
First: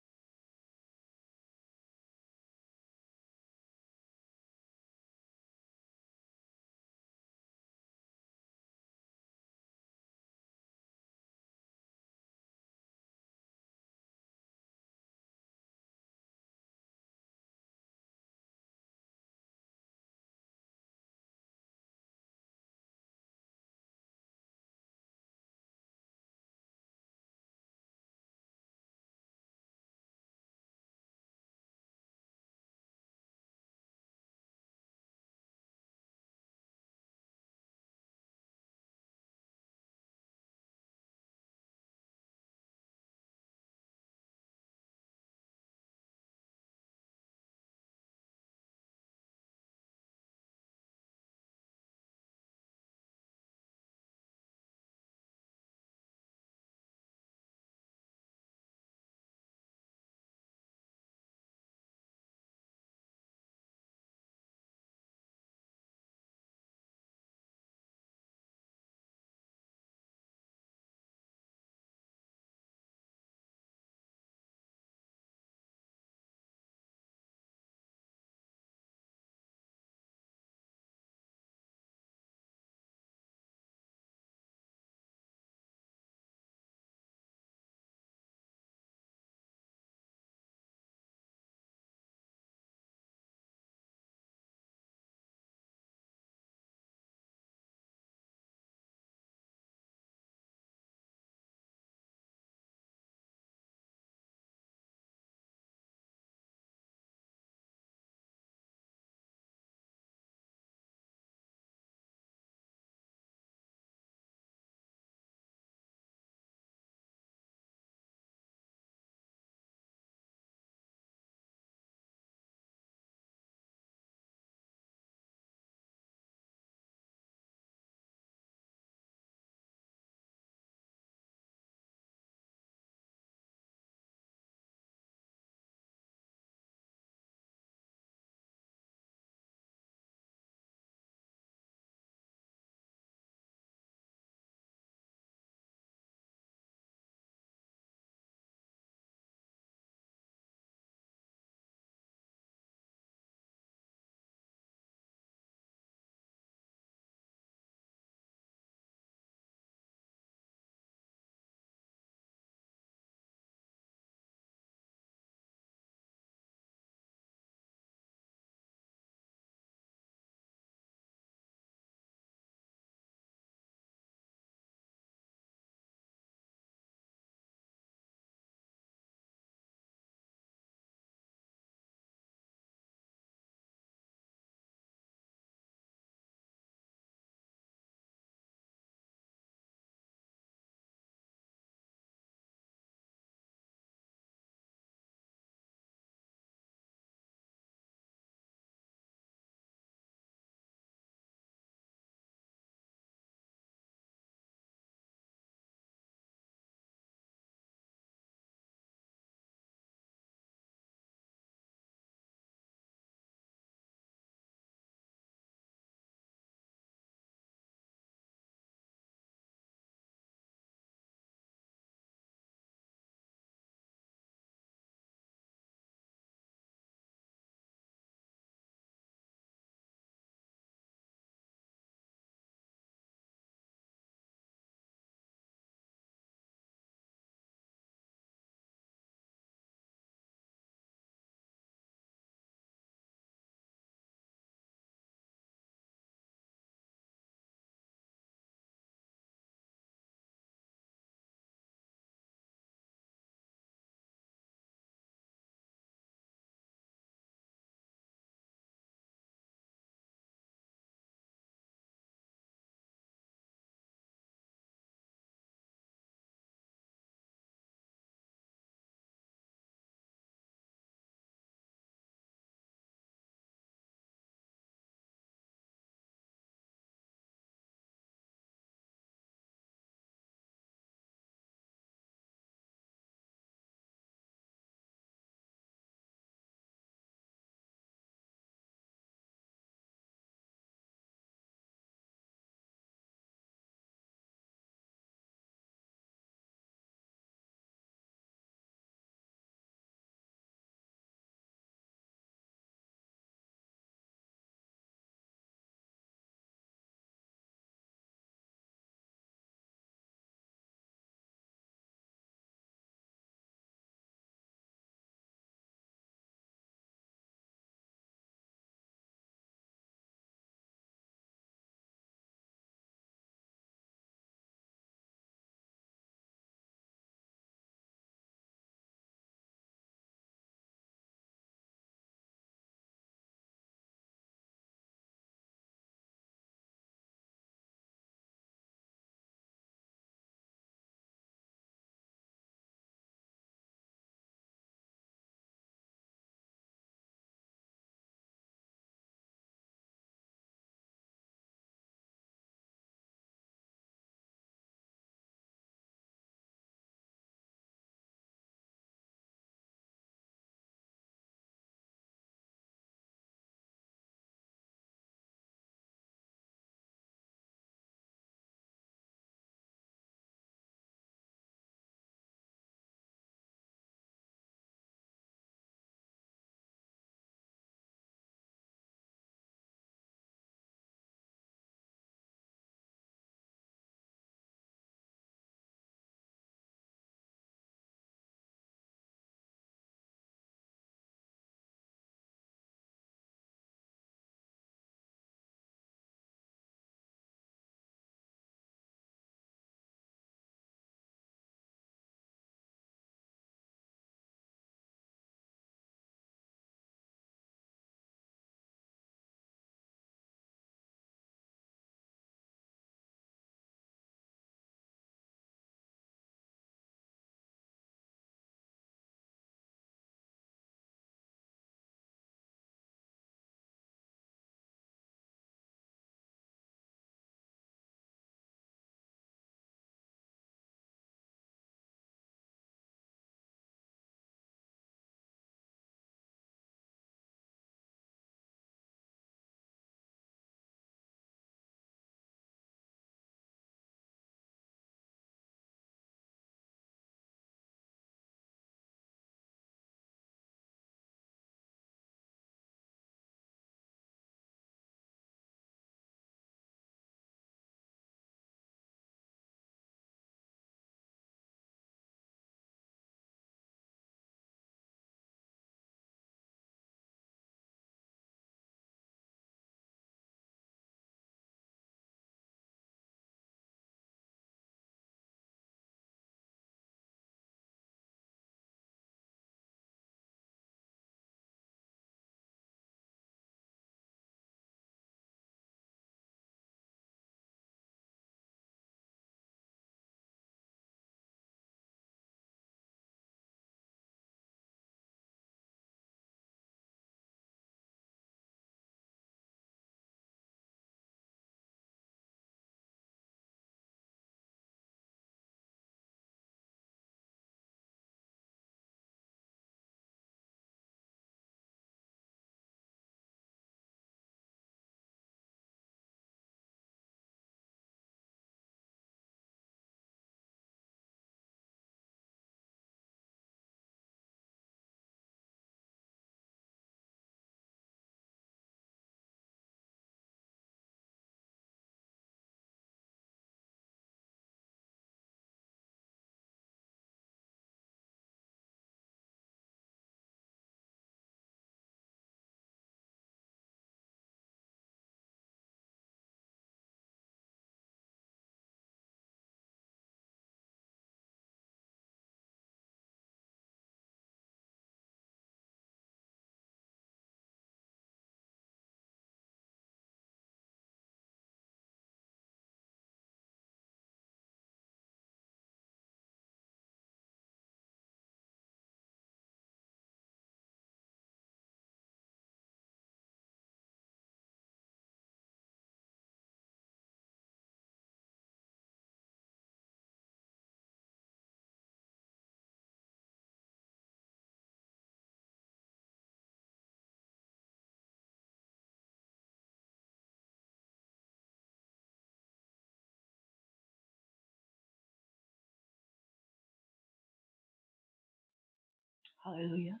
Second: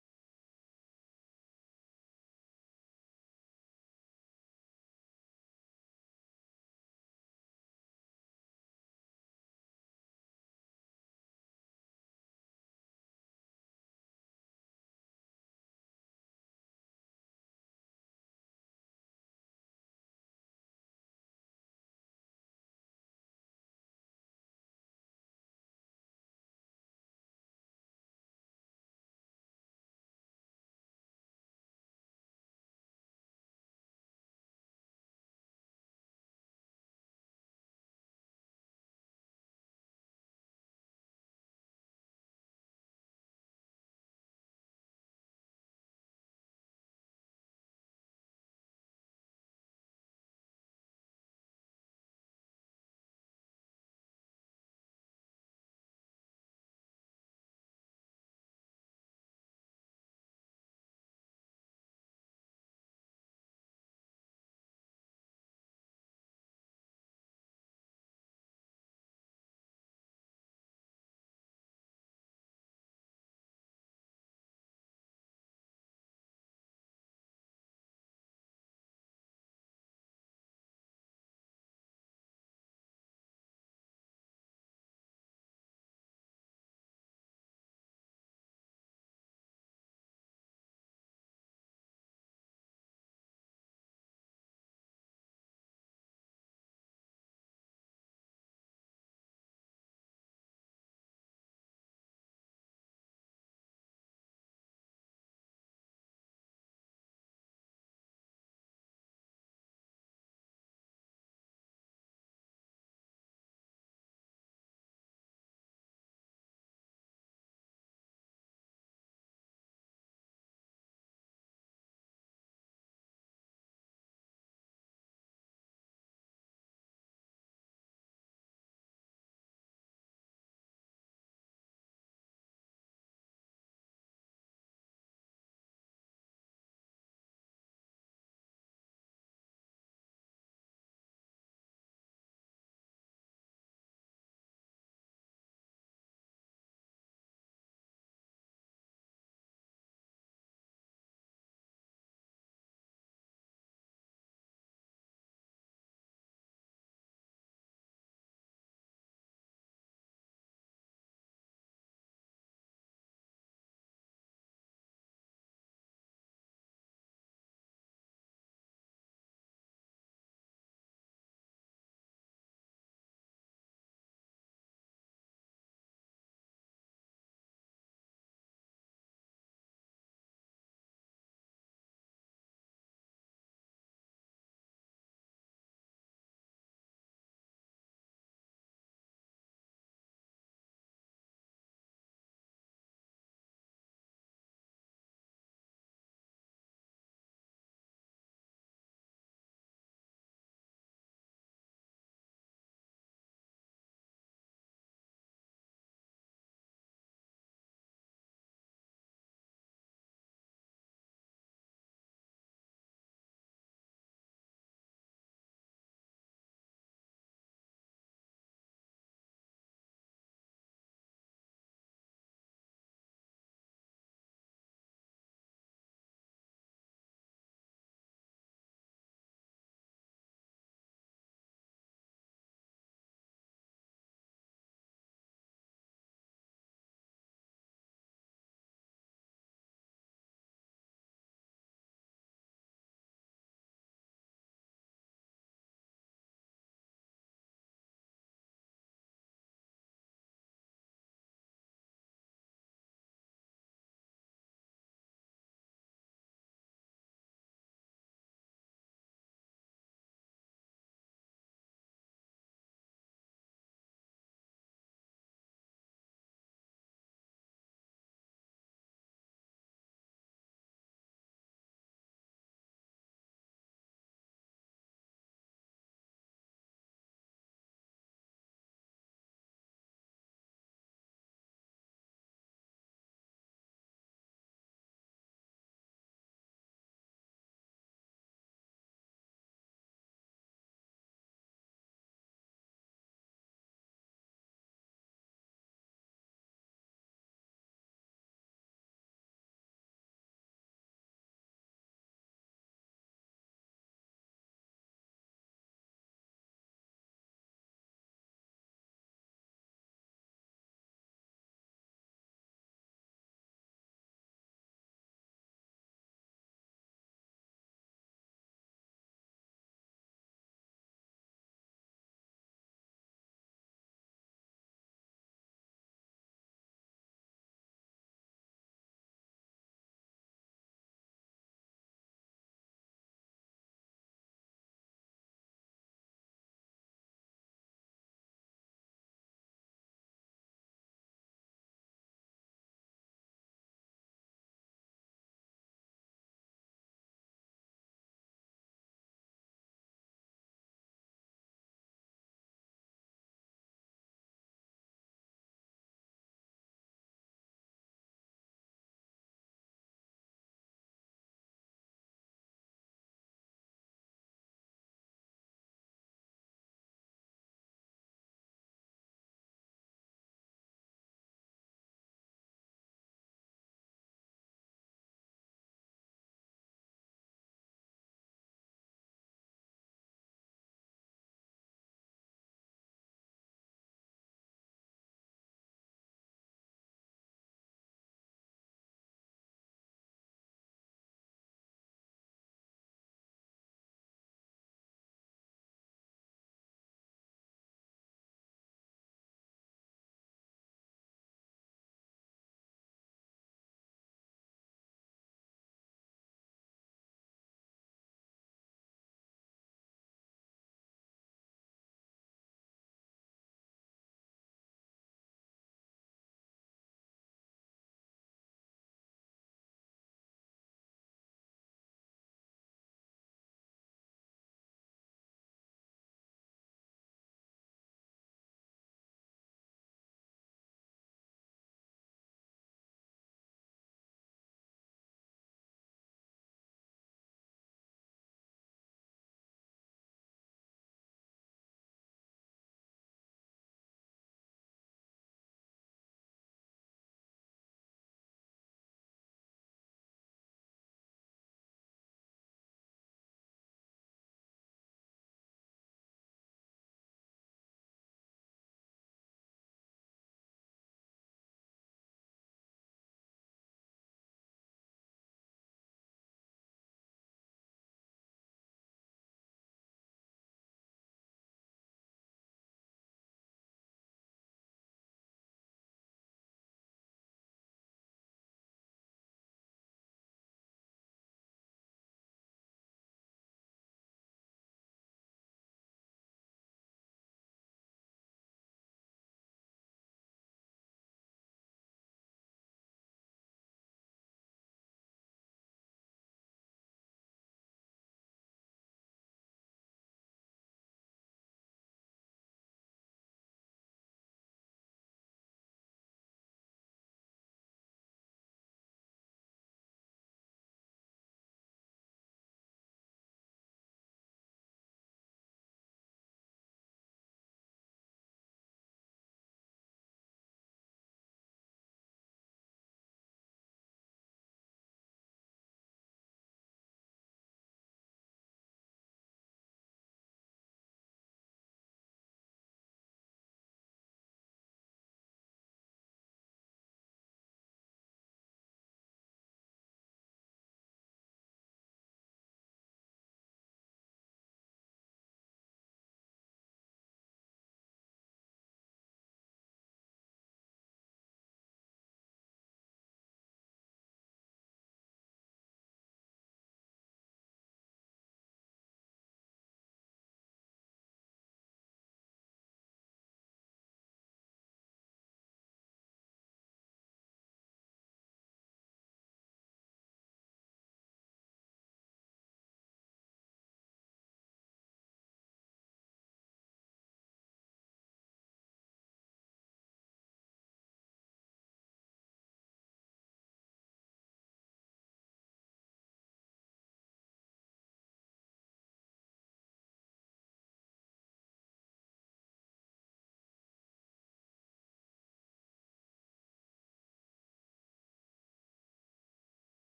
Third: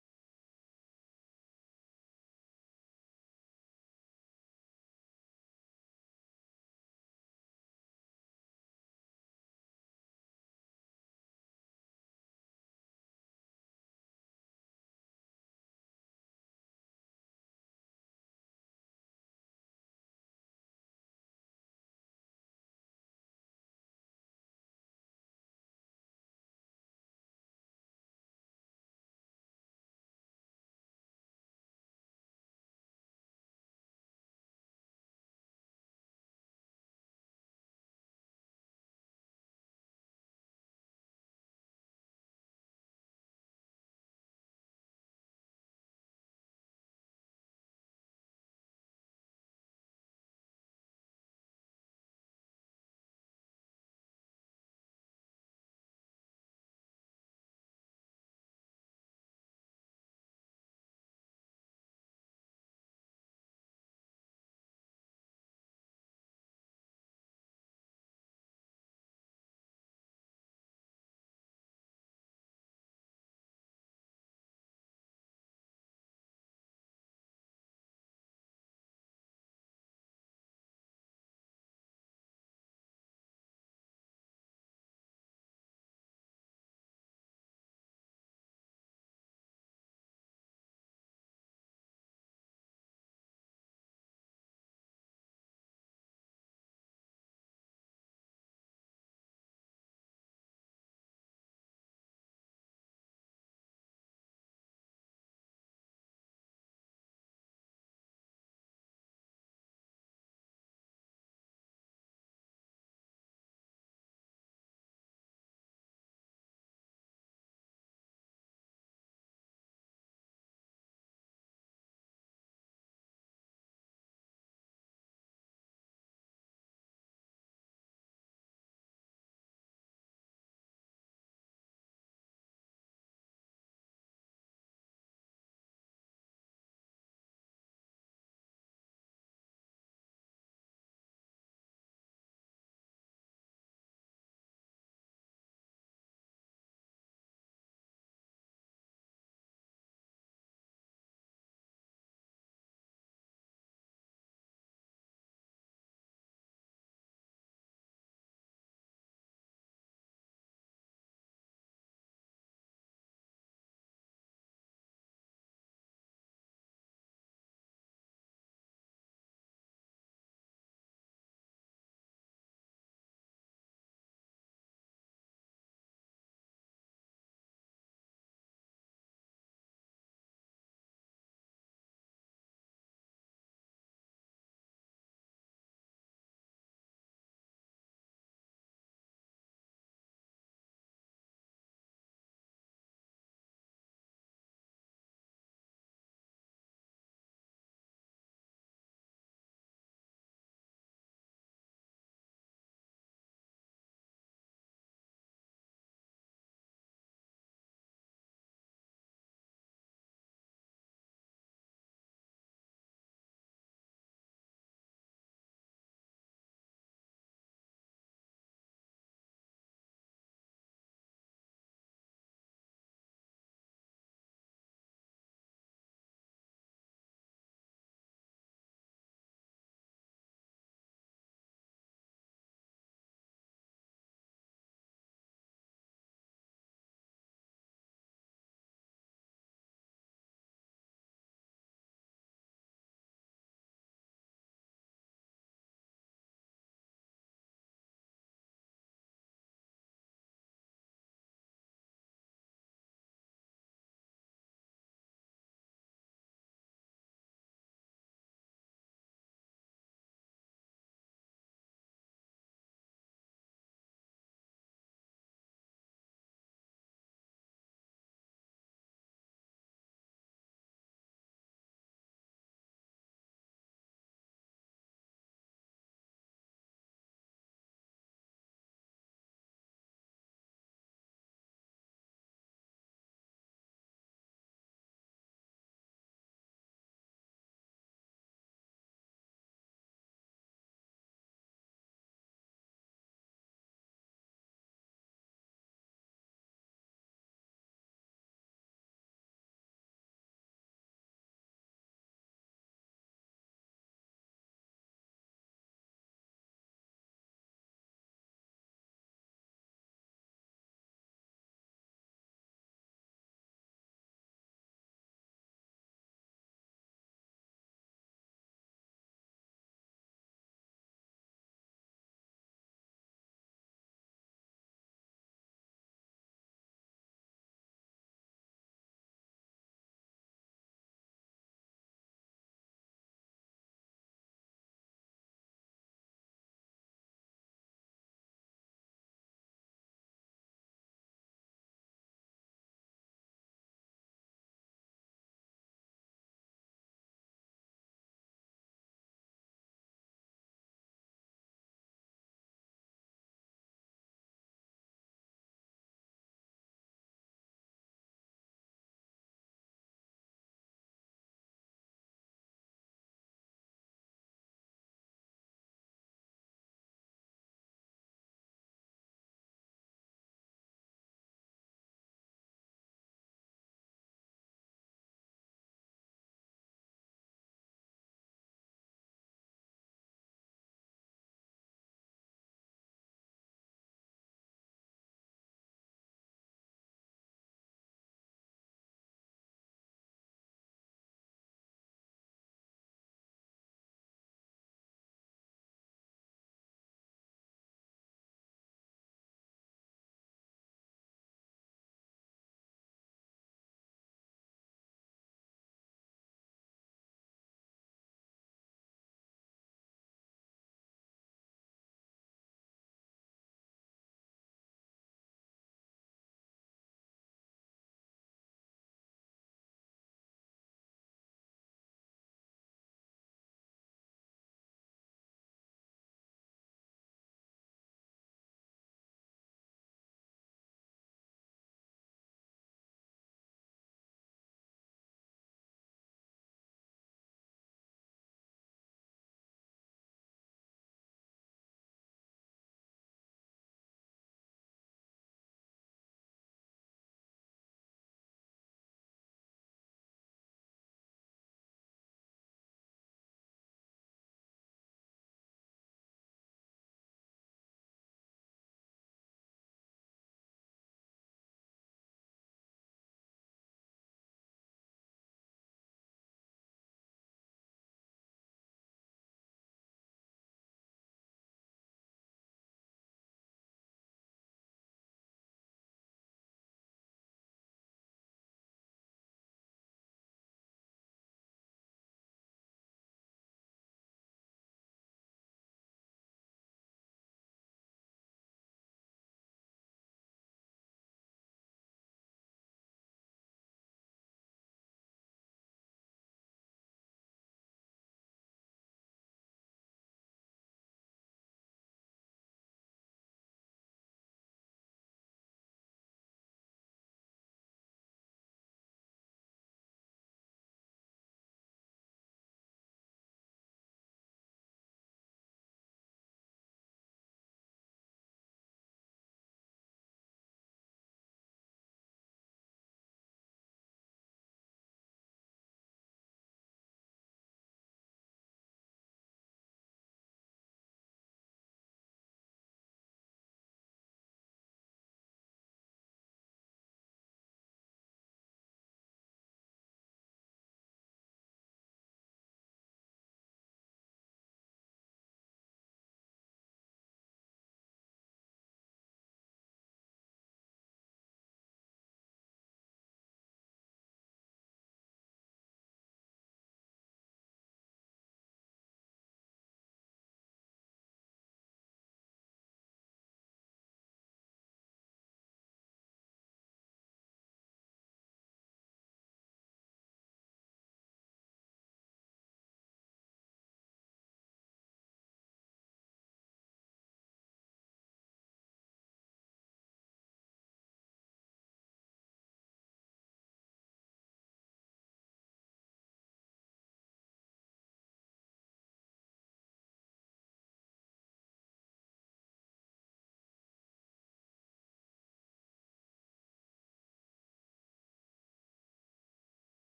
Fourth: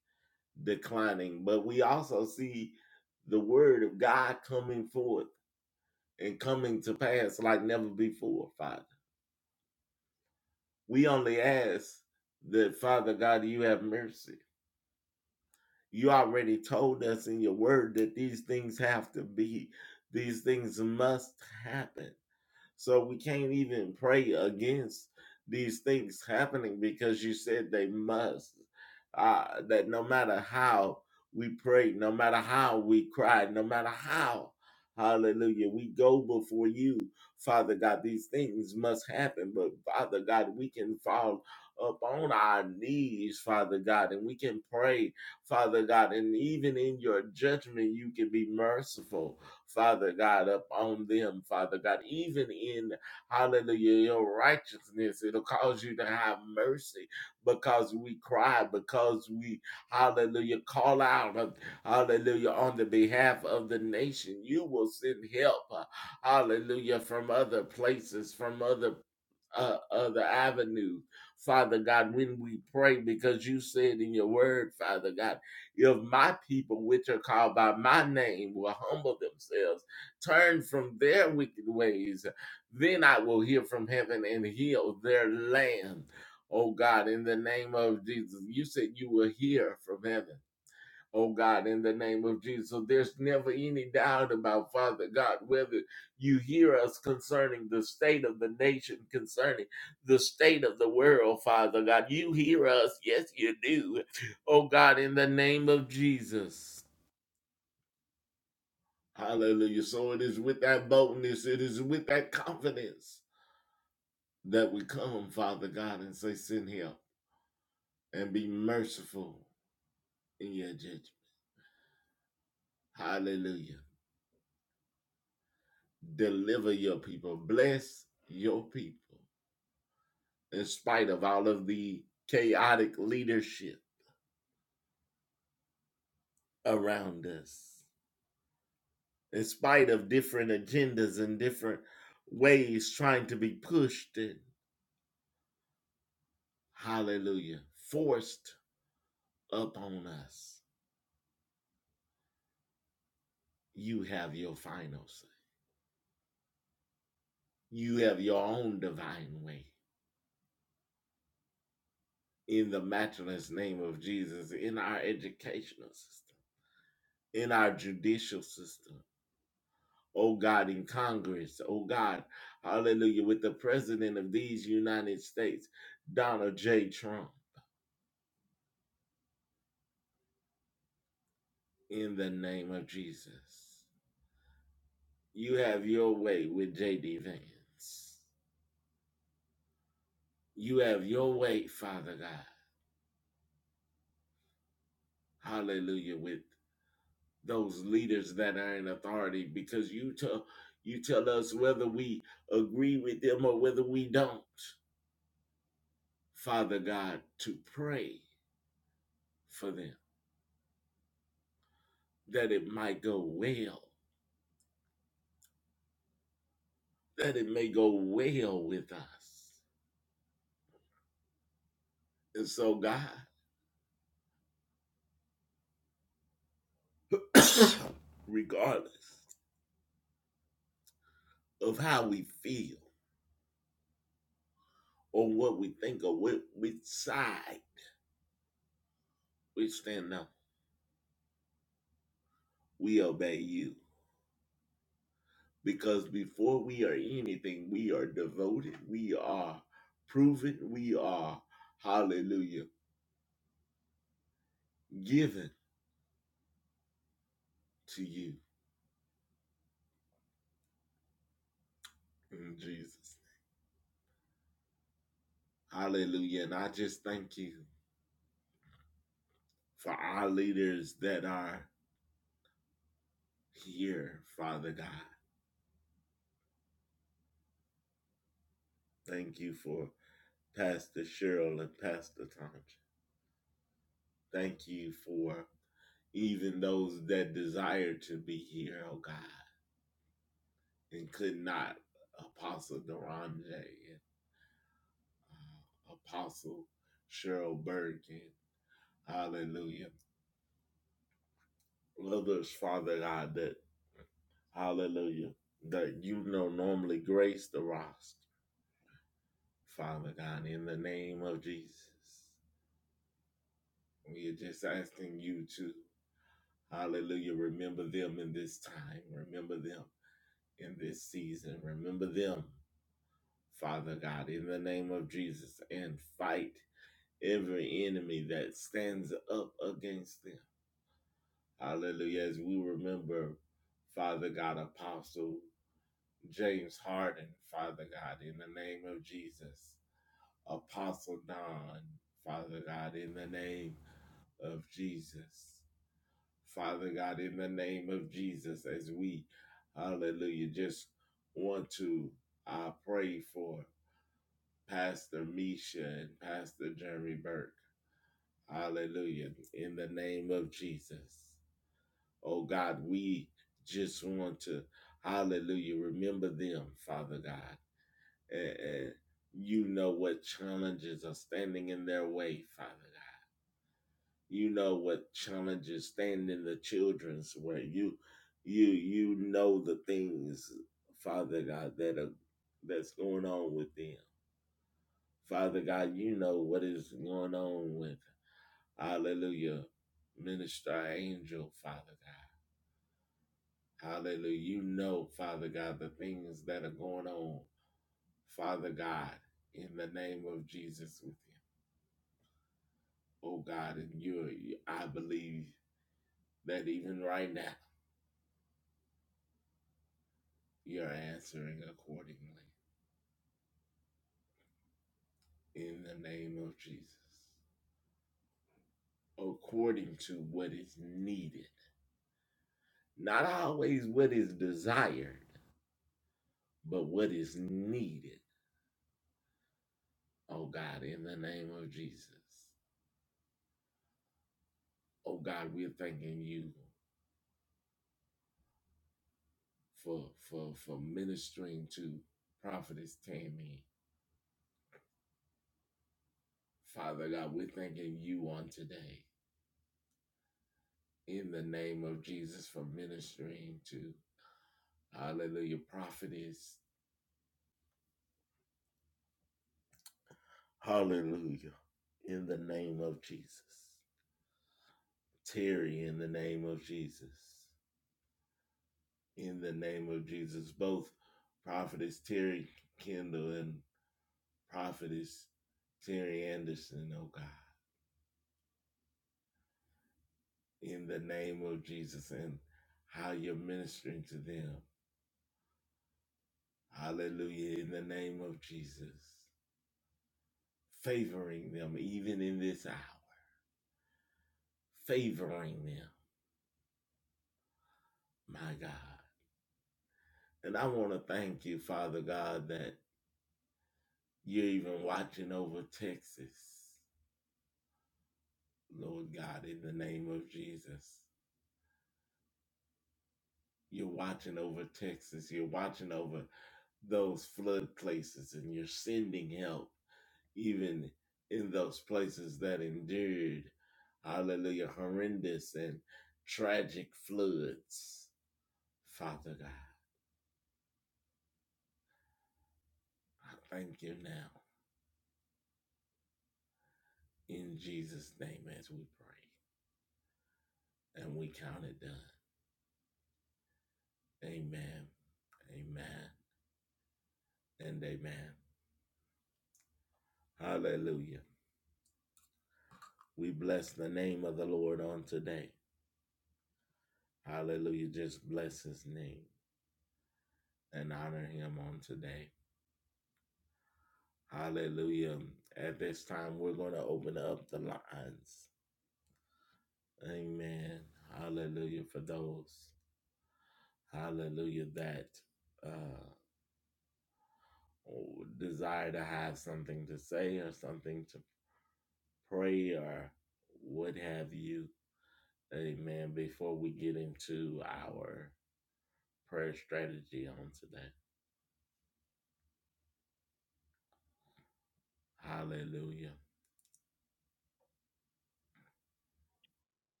[SPEAKER 2] Hallelujah.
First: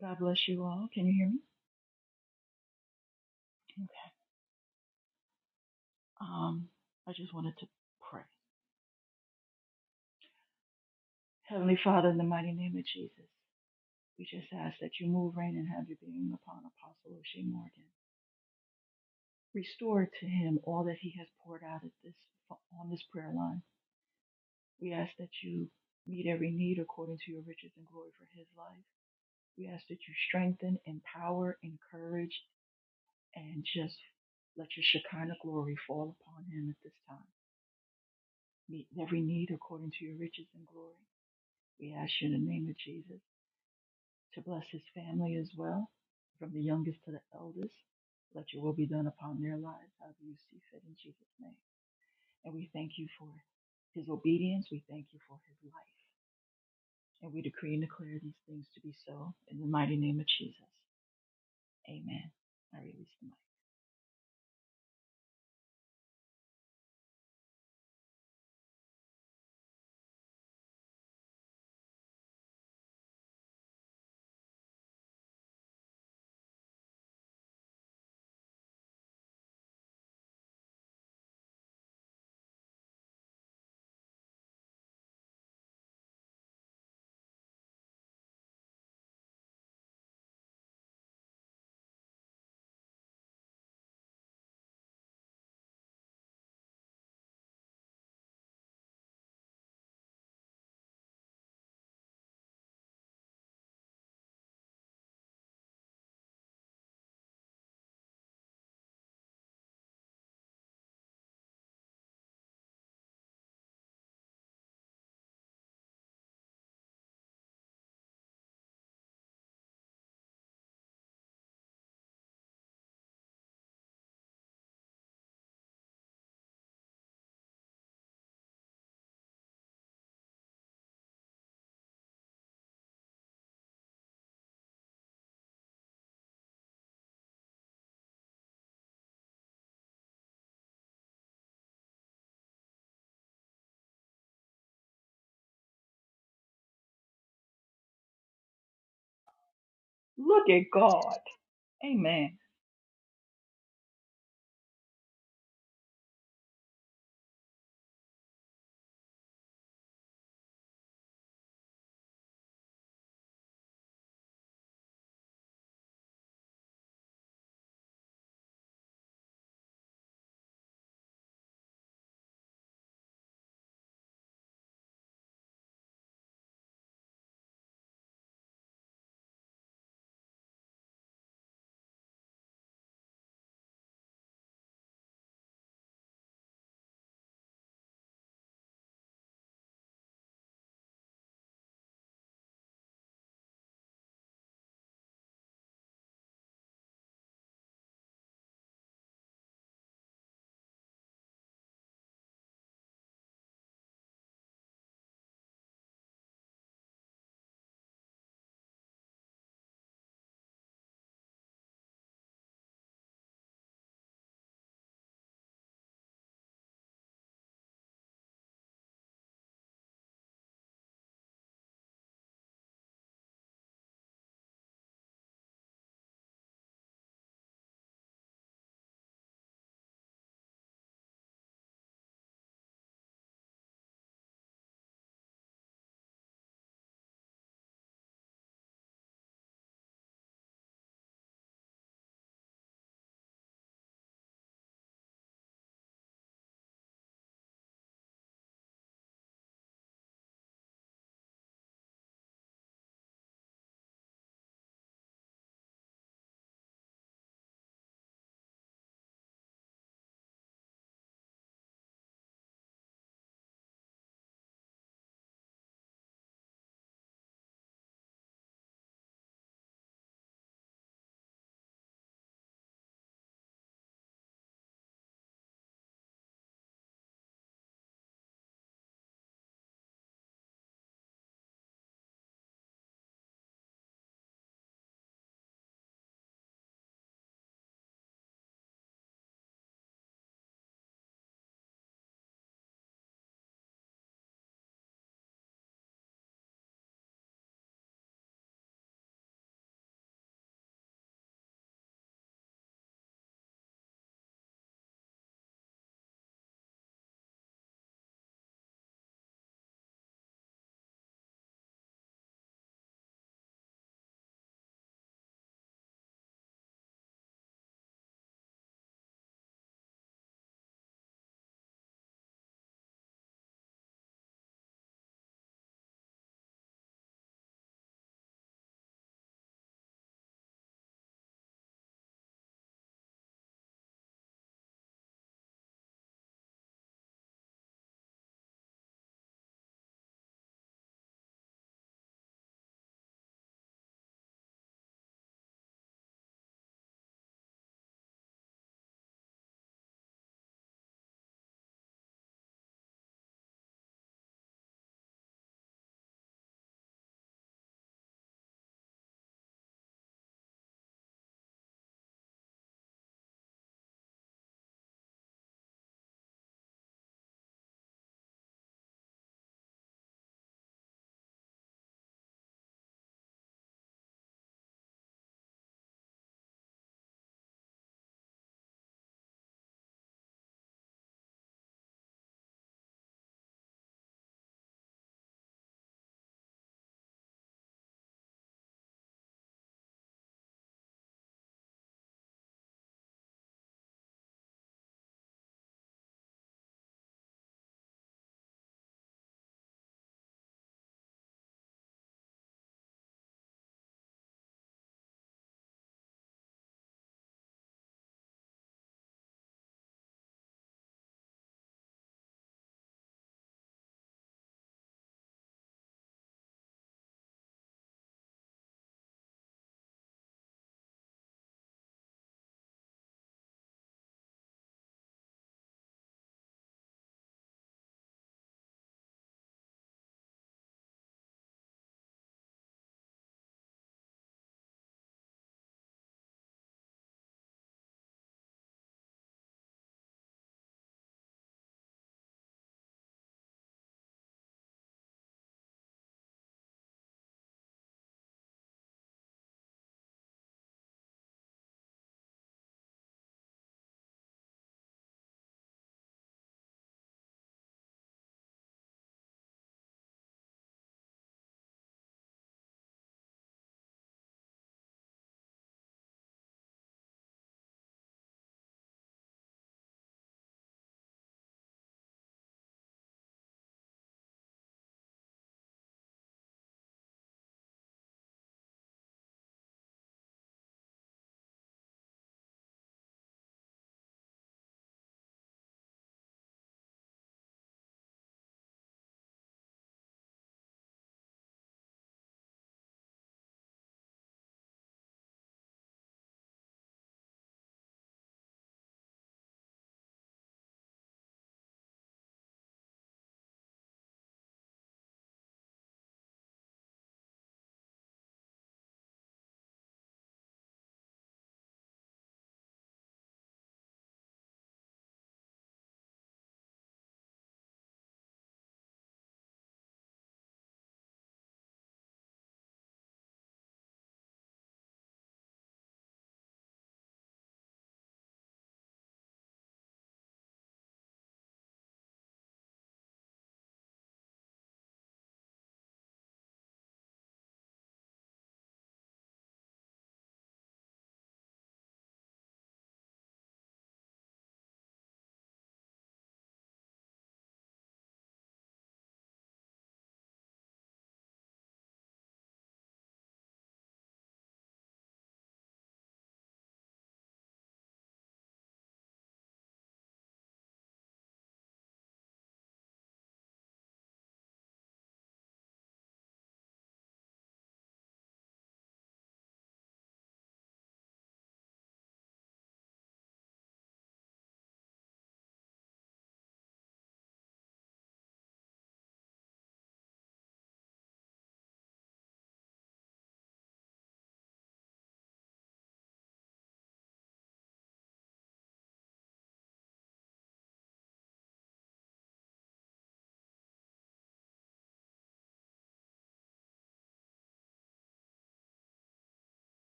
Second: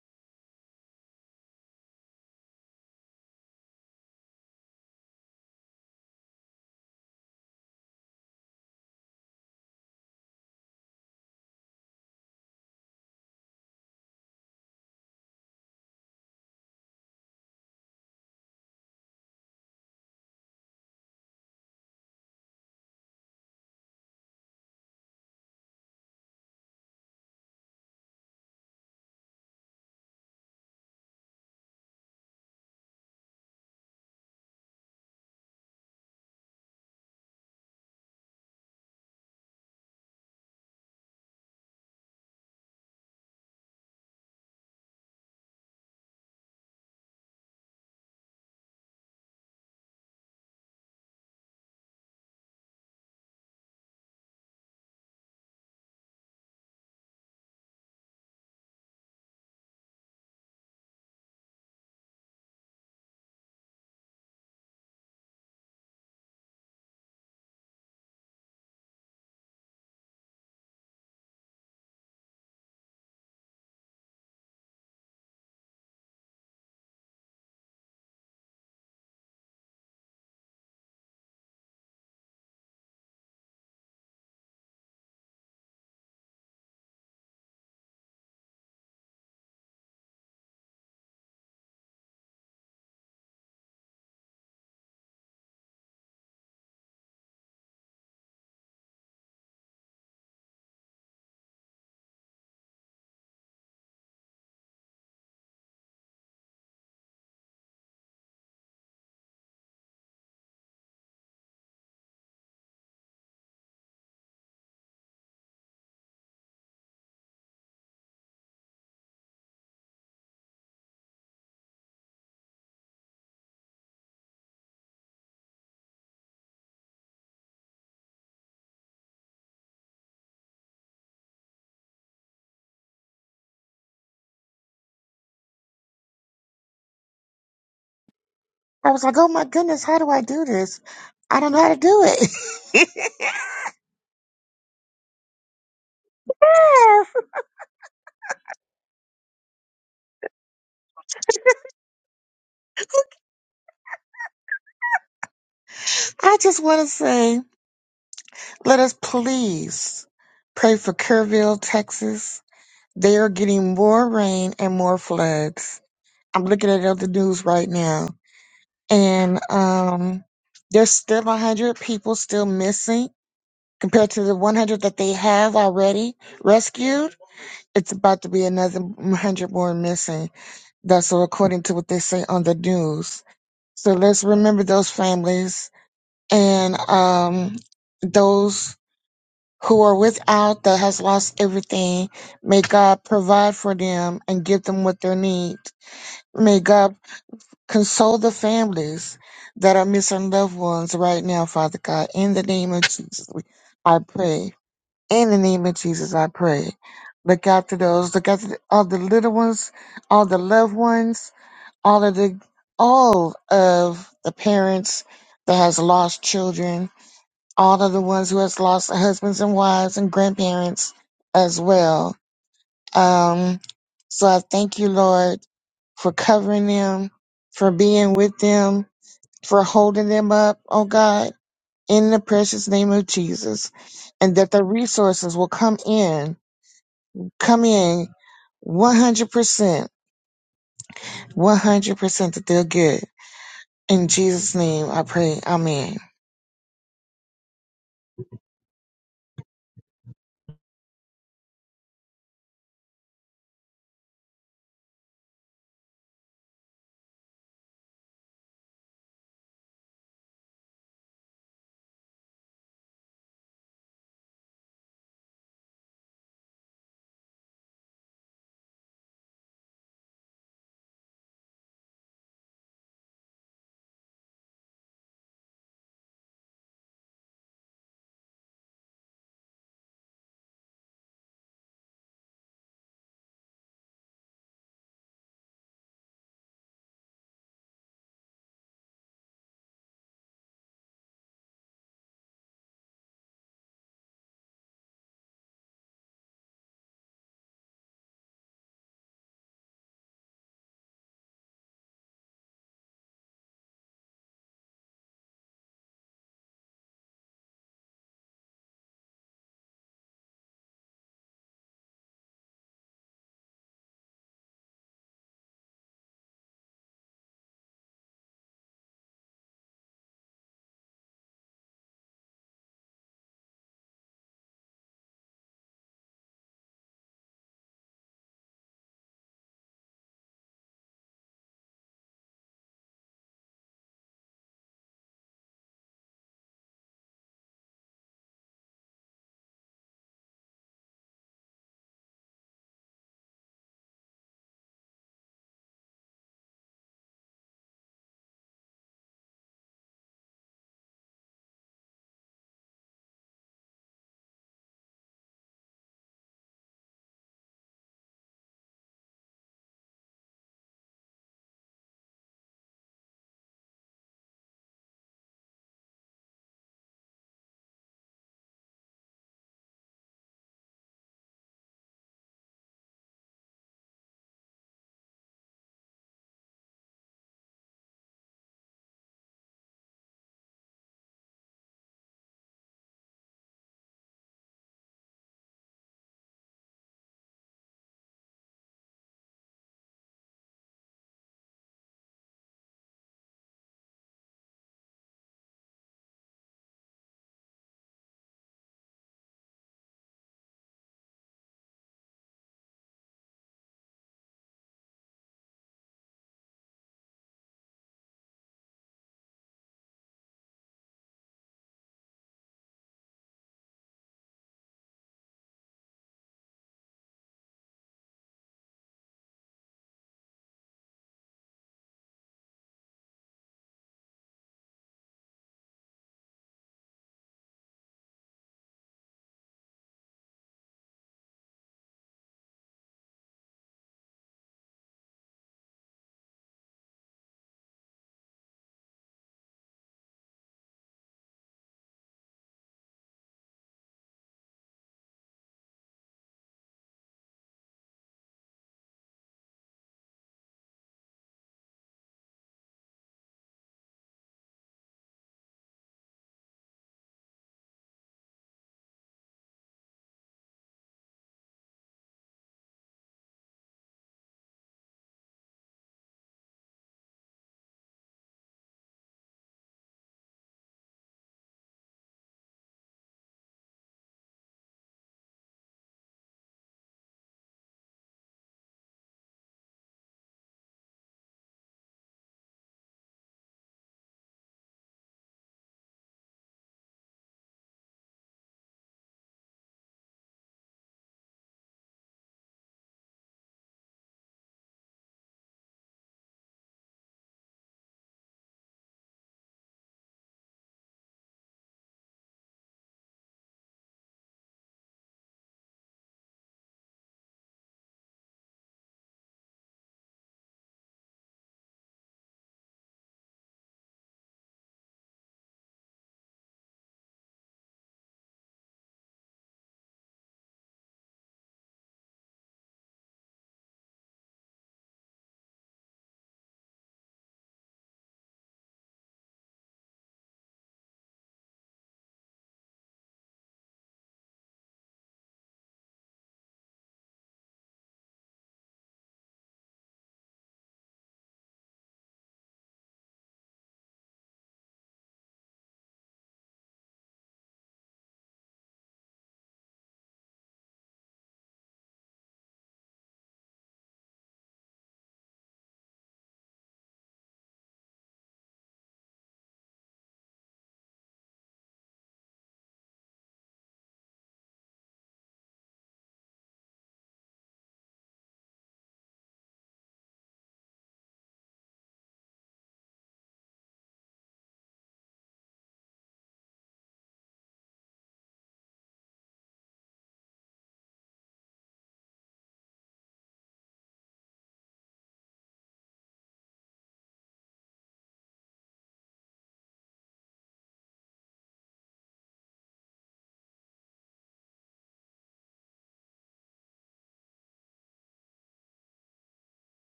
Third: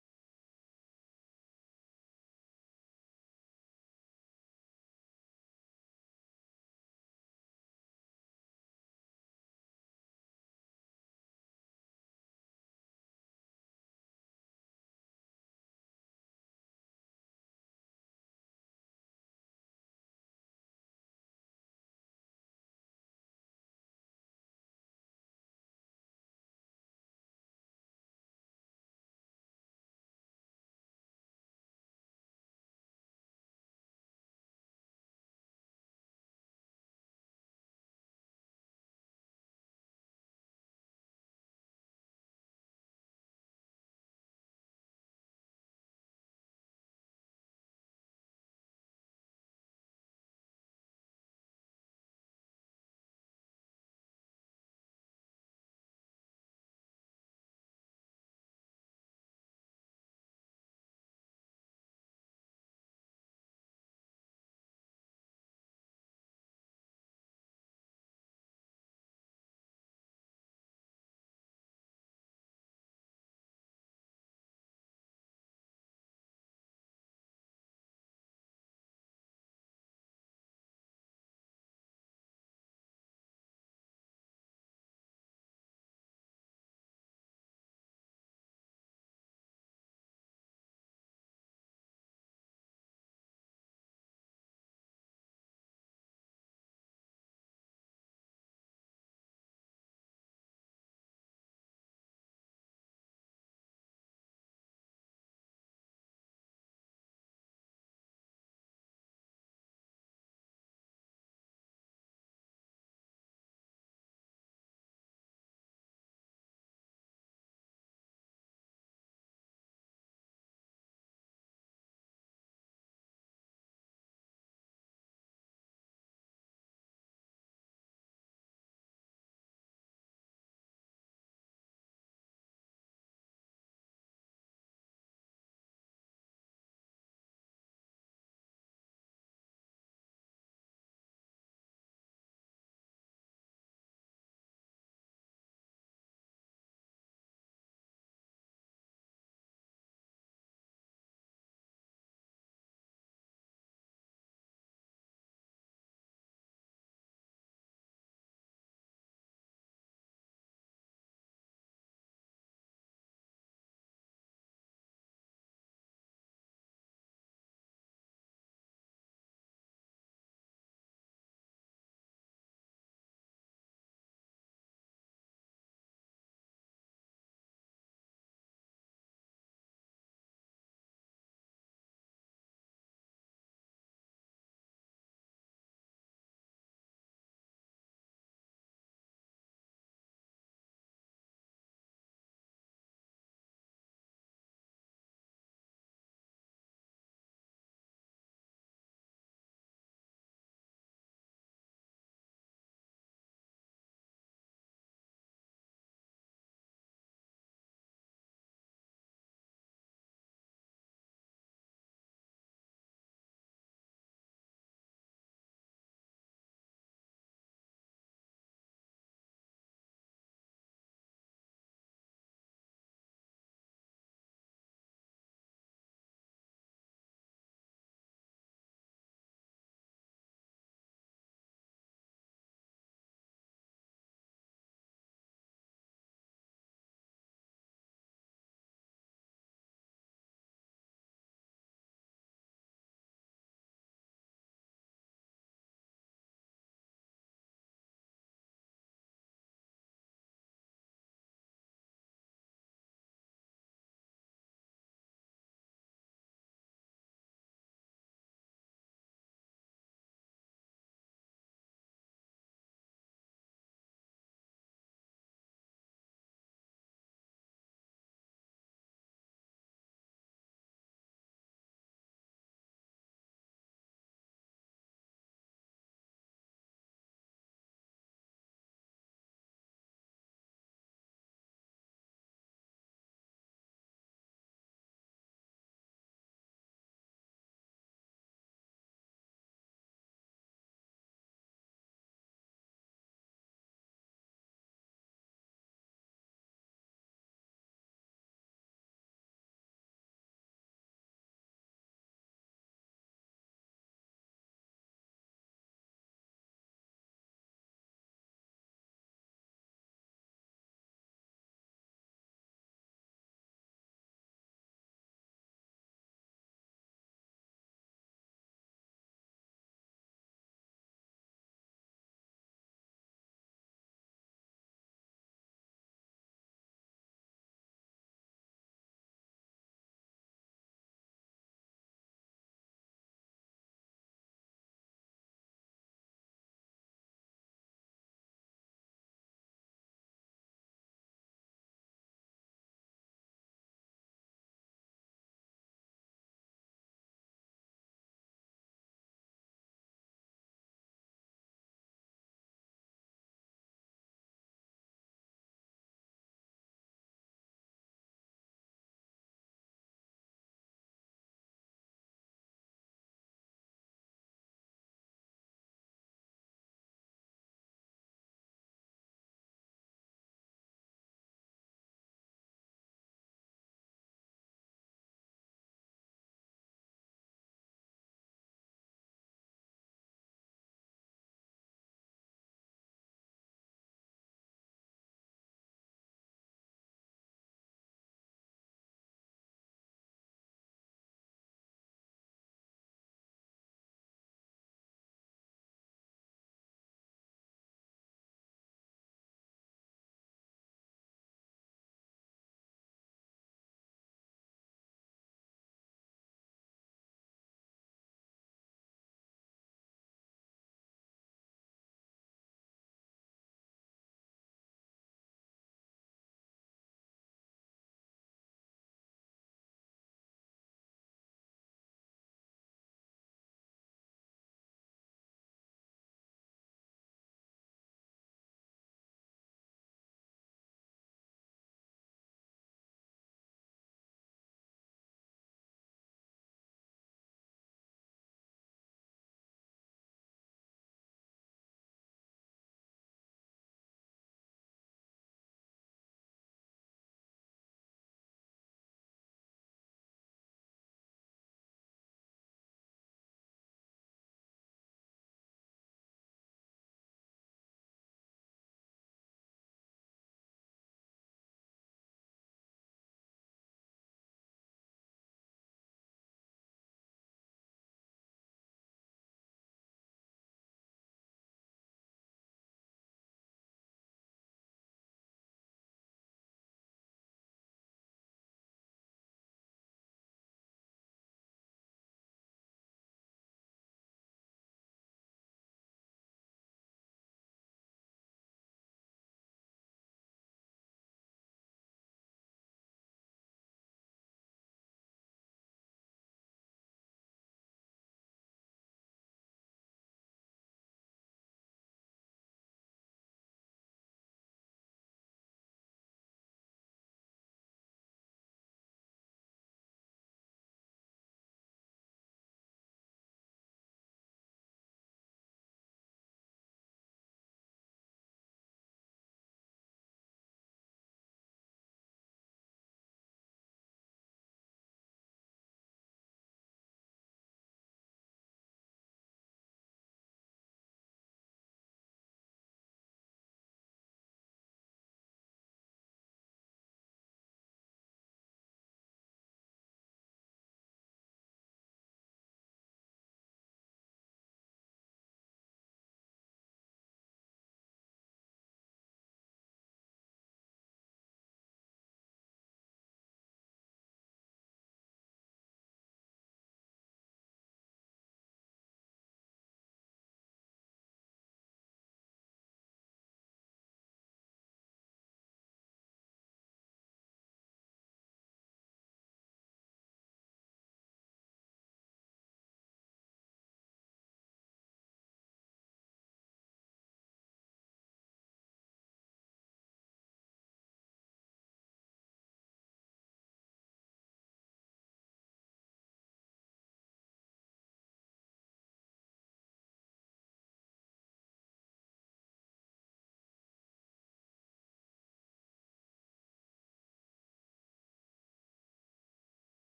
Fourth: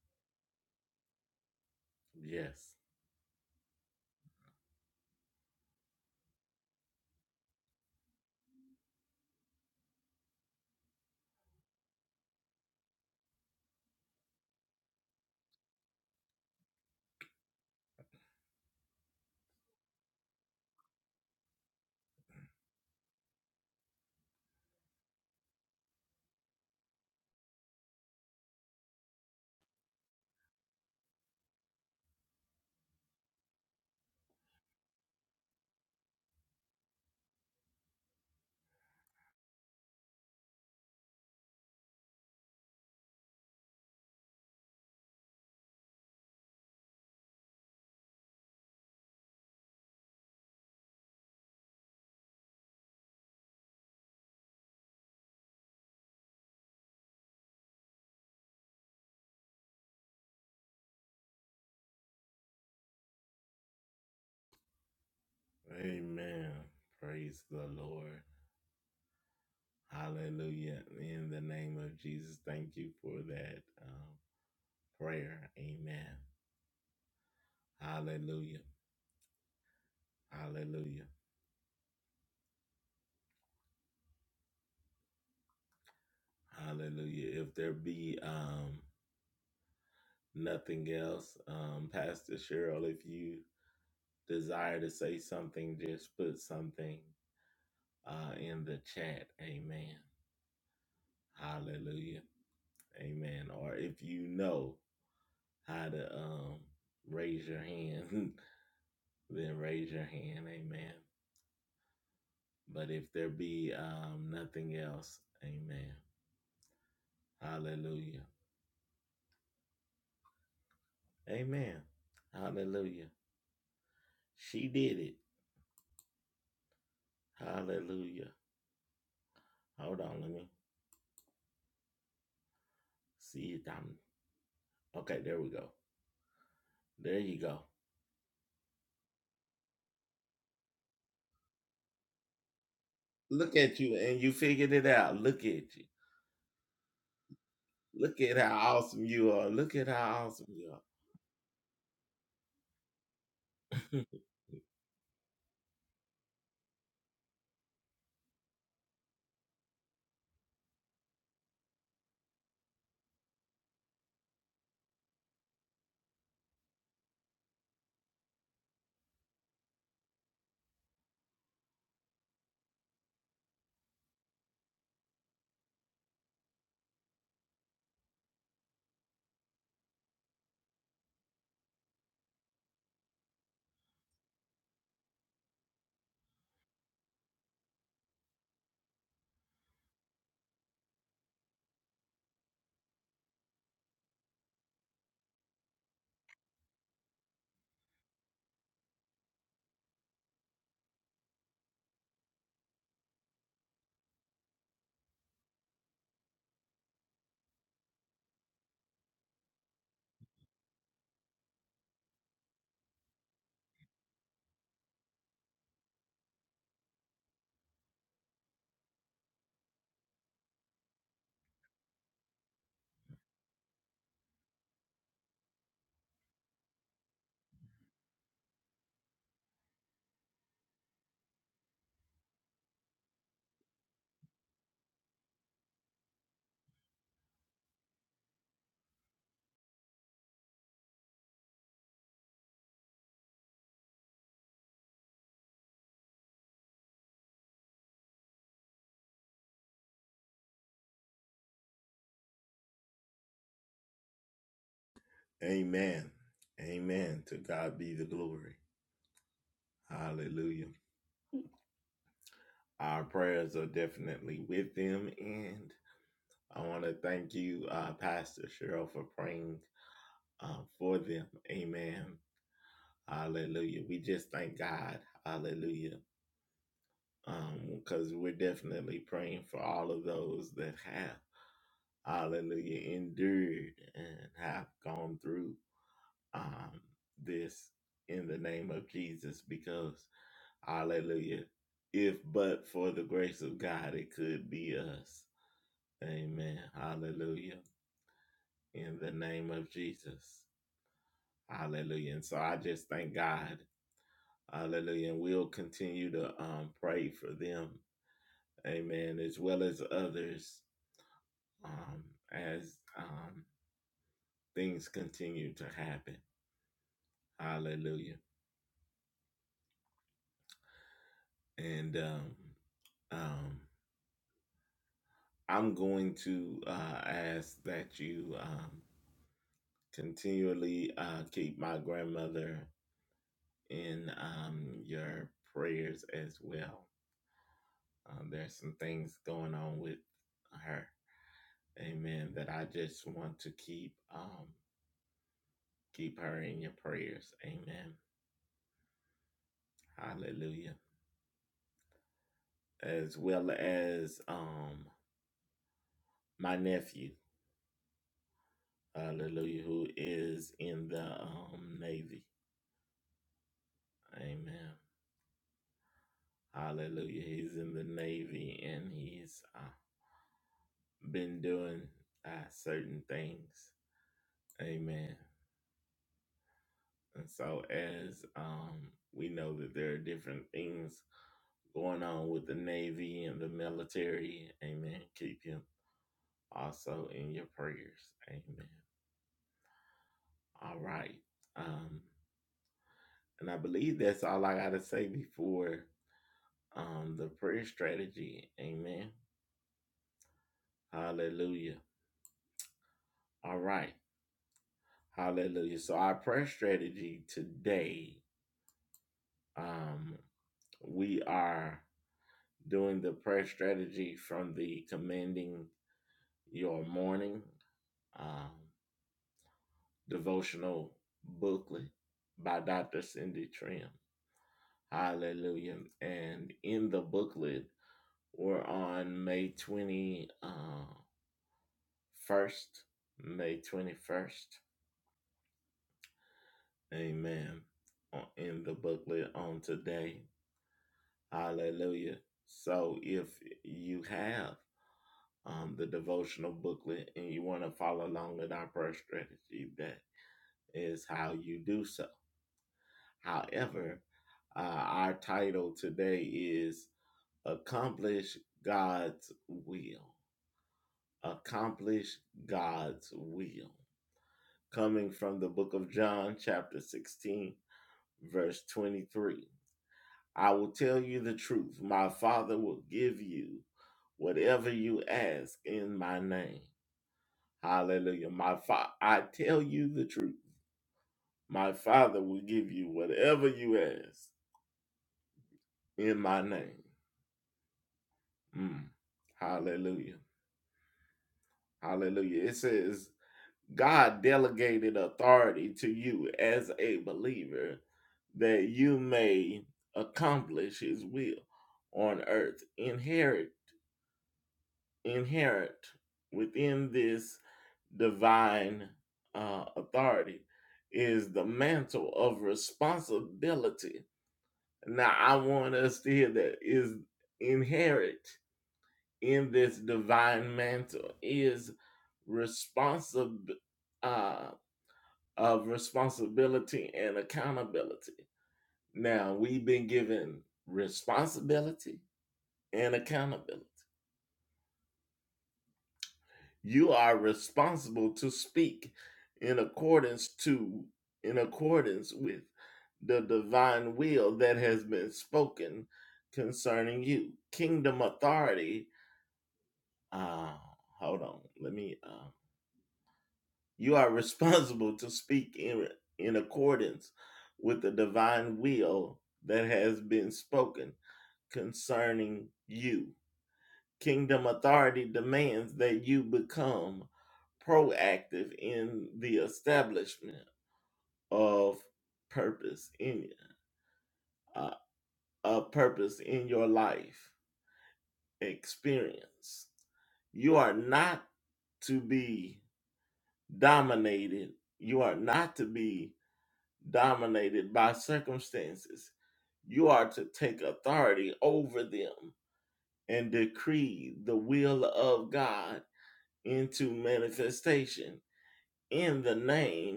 [SPEAKER 2] God bless you all. Can you hear me? Okay. Um, I just wanted to pray. Heavenly Father, in the mighty name of Jesus, we just ask that you move, reign, and have your being upon Apostle O'Shea Morgan. Restore to him all that he has poured out at this on this prayer line. We ask that you meet every need according to your riches and glory for his life. We ask that you strengthen, empower, encourage, and just let your Shekinah glory fall upon him at this time. meet every need according to your riches and glory. We ask you in the name of Jesus to bless his family as well, from the youngest to the eldest. Let your will be done upon their lives, however you see fit in Jesus' name. And we thank you for his obedience. We thank you for his life. And we decree and declare these things to be so in the mighty name of Jesus. Amen. I release the mic.
[SPEAKER 3] I was like, oh my goodness, how do I do this? I don't know how to do it.
[SPEAKER 2] Look at God. Amen.
[SPEAKER 3] I just want to say, let us please pray for Kerrville, Texas. They are getting more rain and more floods. I'm looking at it on the news right now, and um, there's still 100 people still missing compared to the 100 that they have already rescued. It's about to be another 100 more missing. That's so according to what they say on the news. So let's remember those families and um, those who are without that has lost everything. May God provide for them and give them what they need. May God console the families that are missing loved ones right now, Father God. In the name of Jesus, we- I pray. In the name of Jesus, I pray. Look after those. Look after all the little ones, all the loved ones all of the all of the parents that has lost children, all of the ones who has lost husbands and wives and grandparents as well. Um, so I thank you, Lord, for covering them, for being with them, for holding them up, oh God, in the precious name of Jesus, and that the resources will come in, come in 100%, 100% that they're good. In Jesus' name I pray. Amen.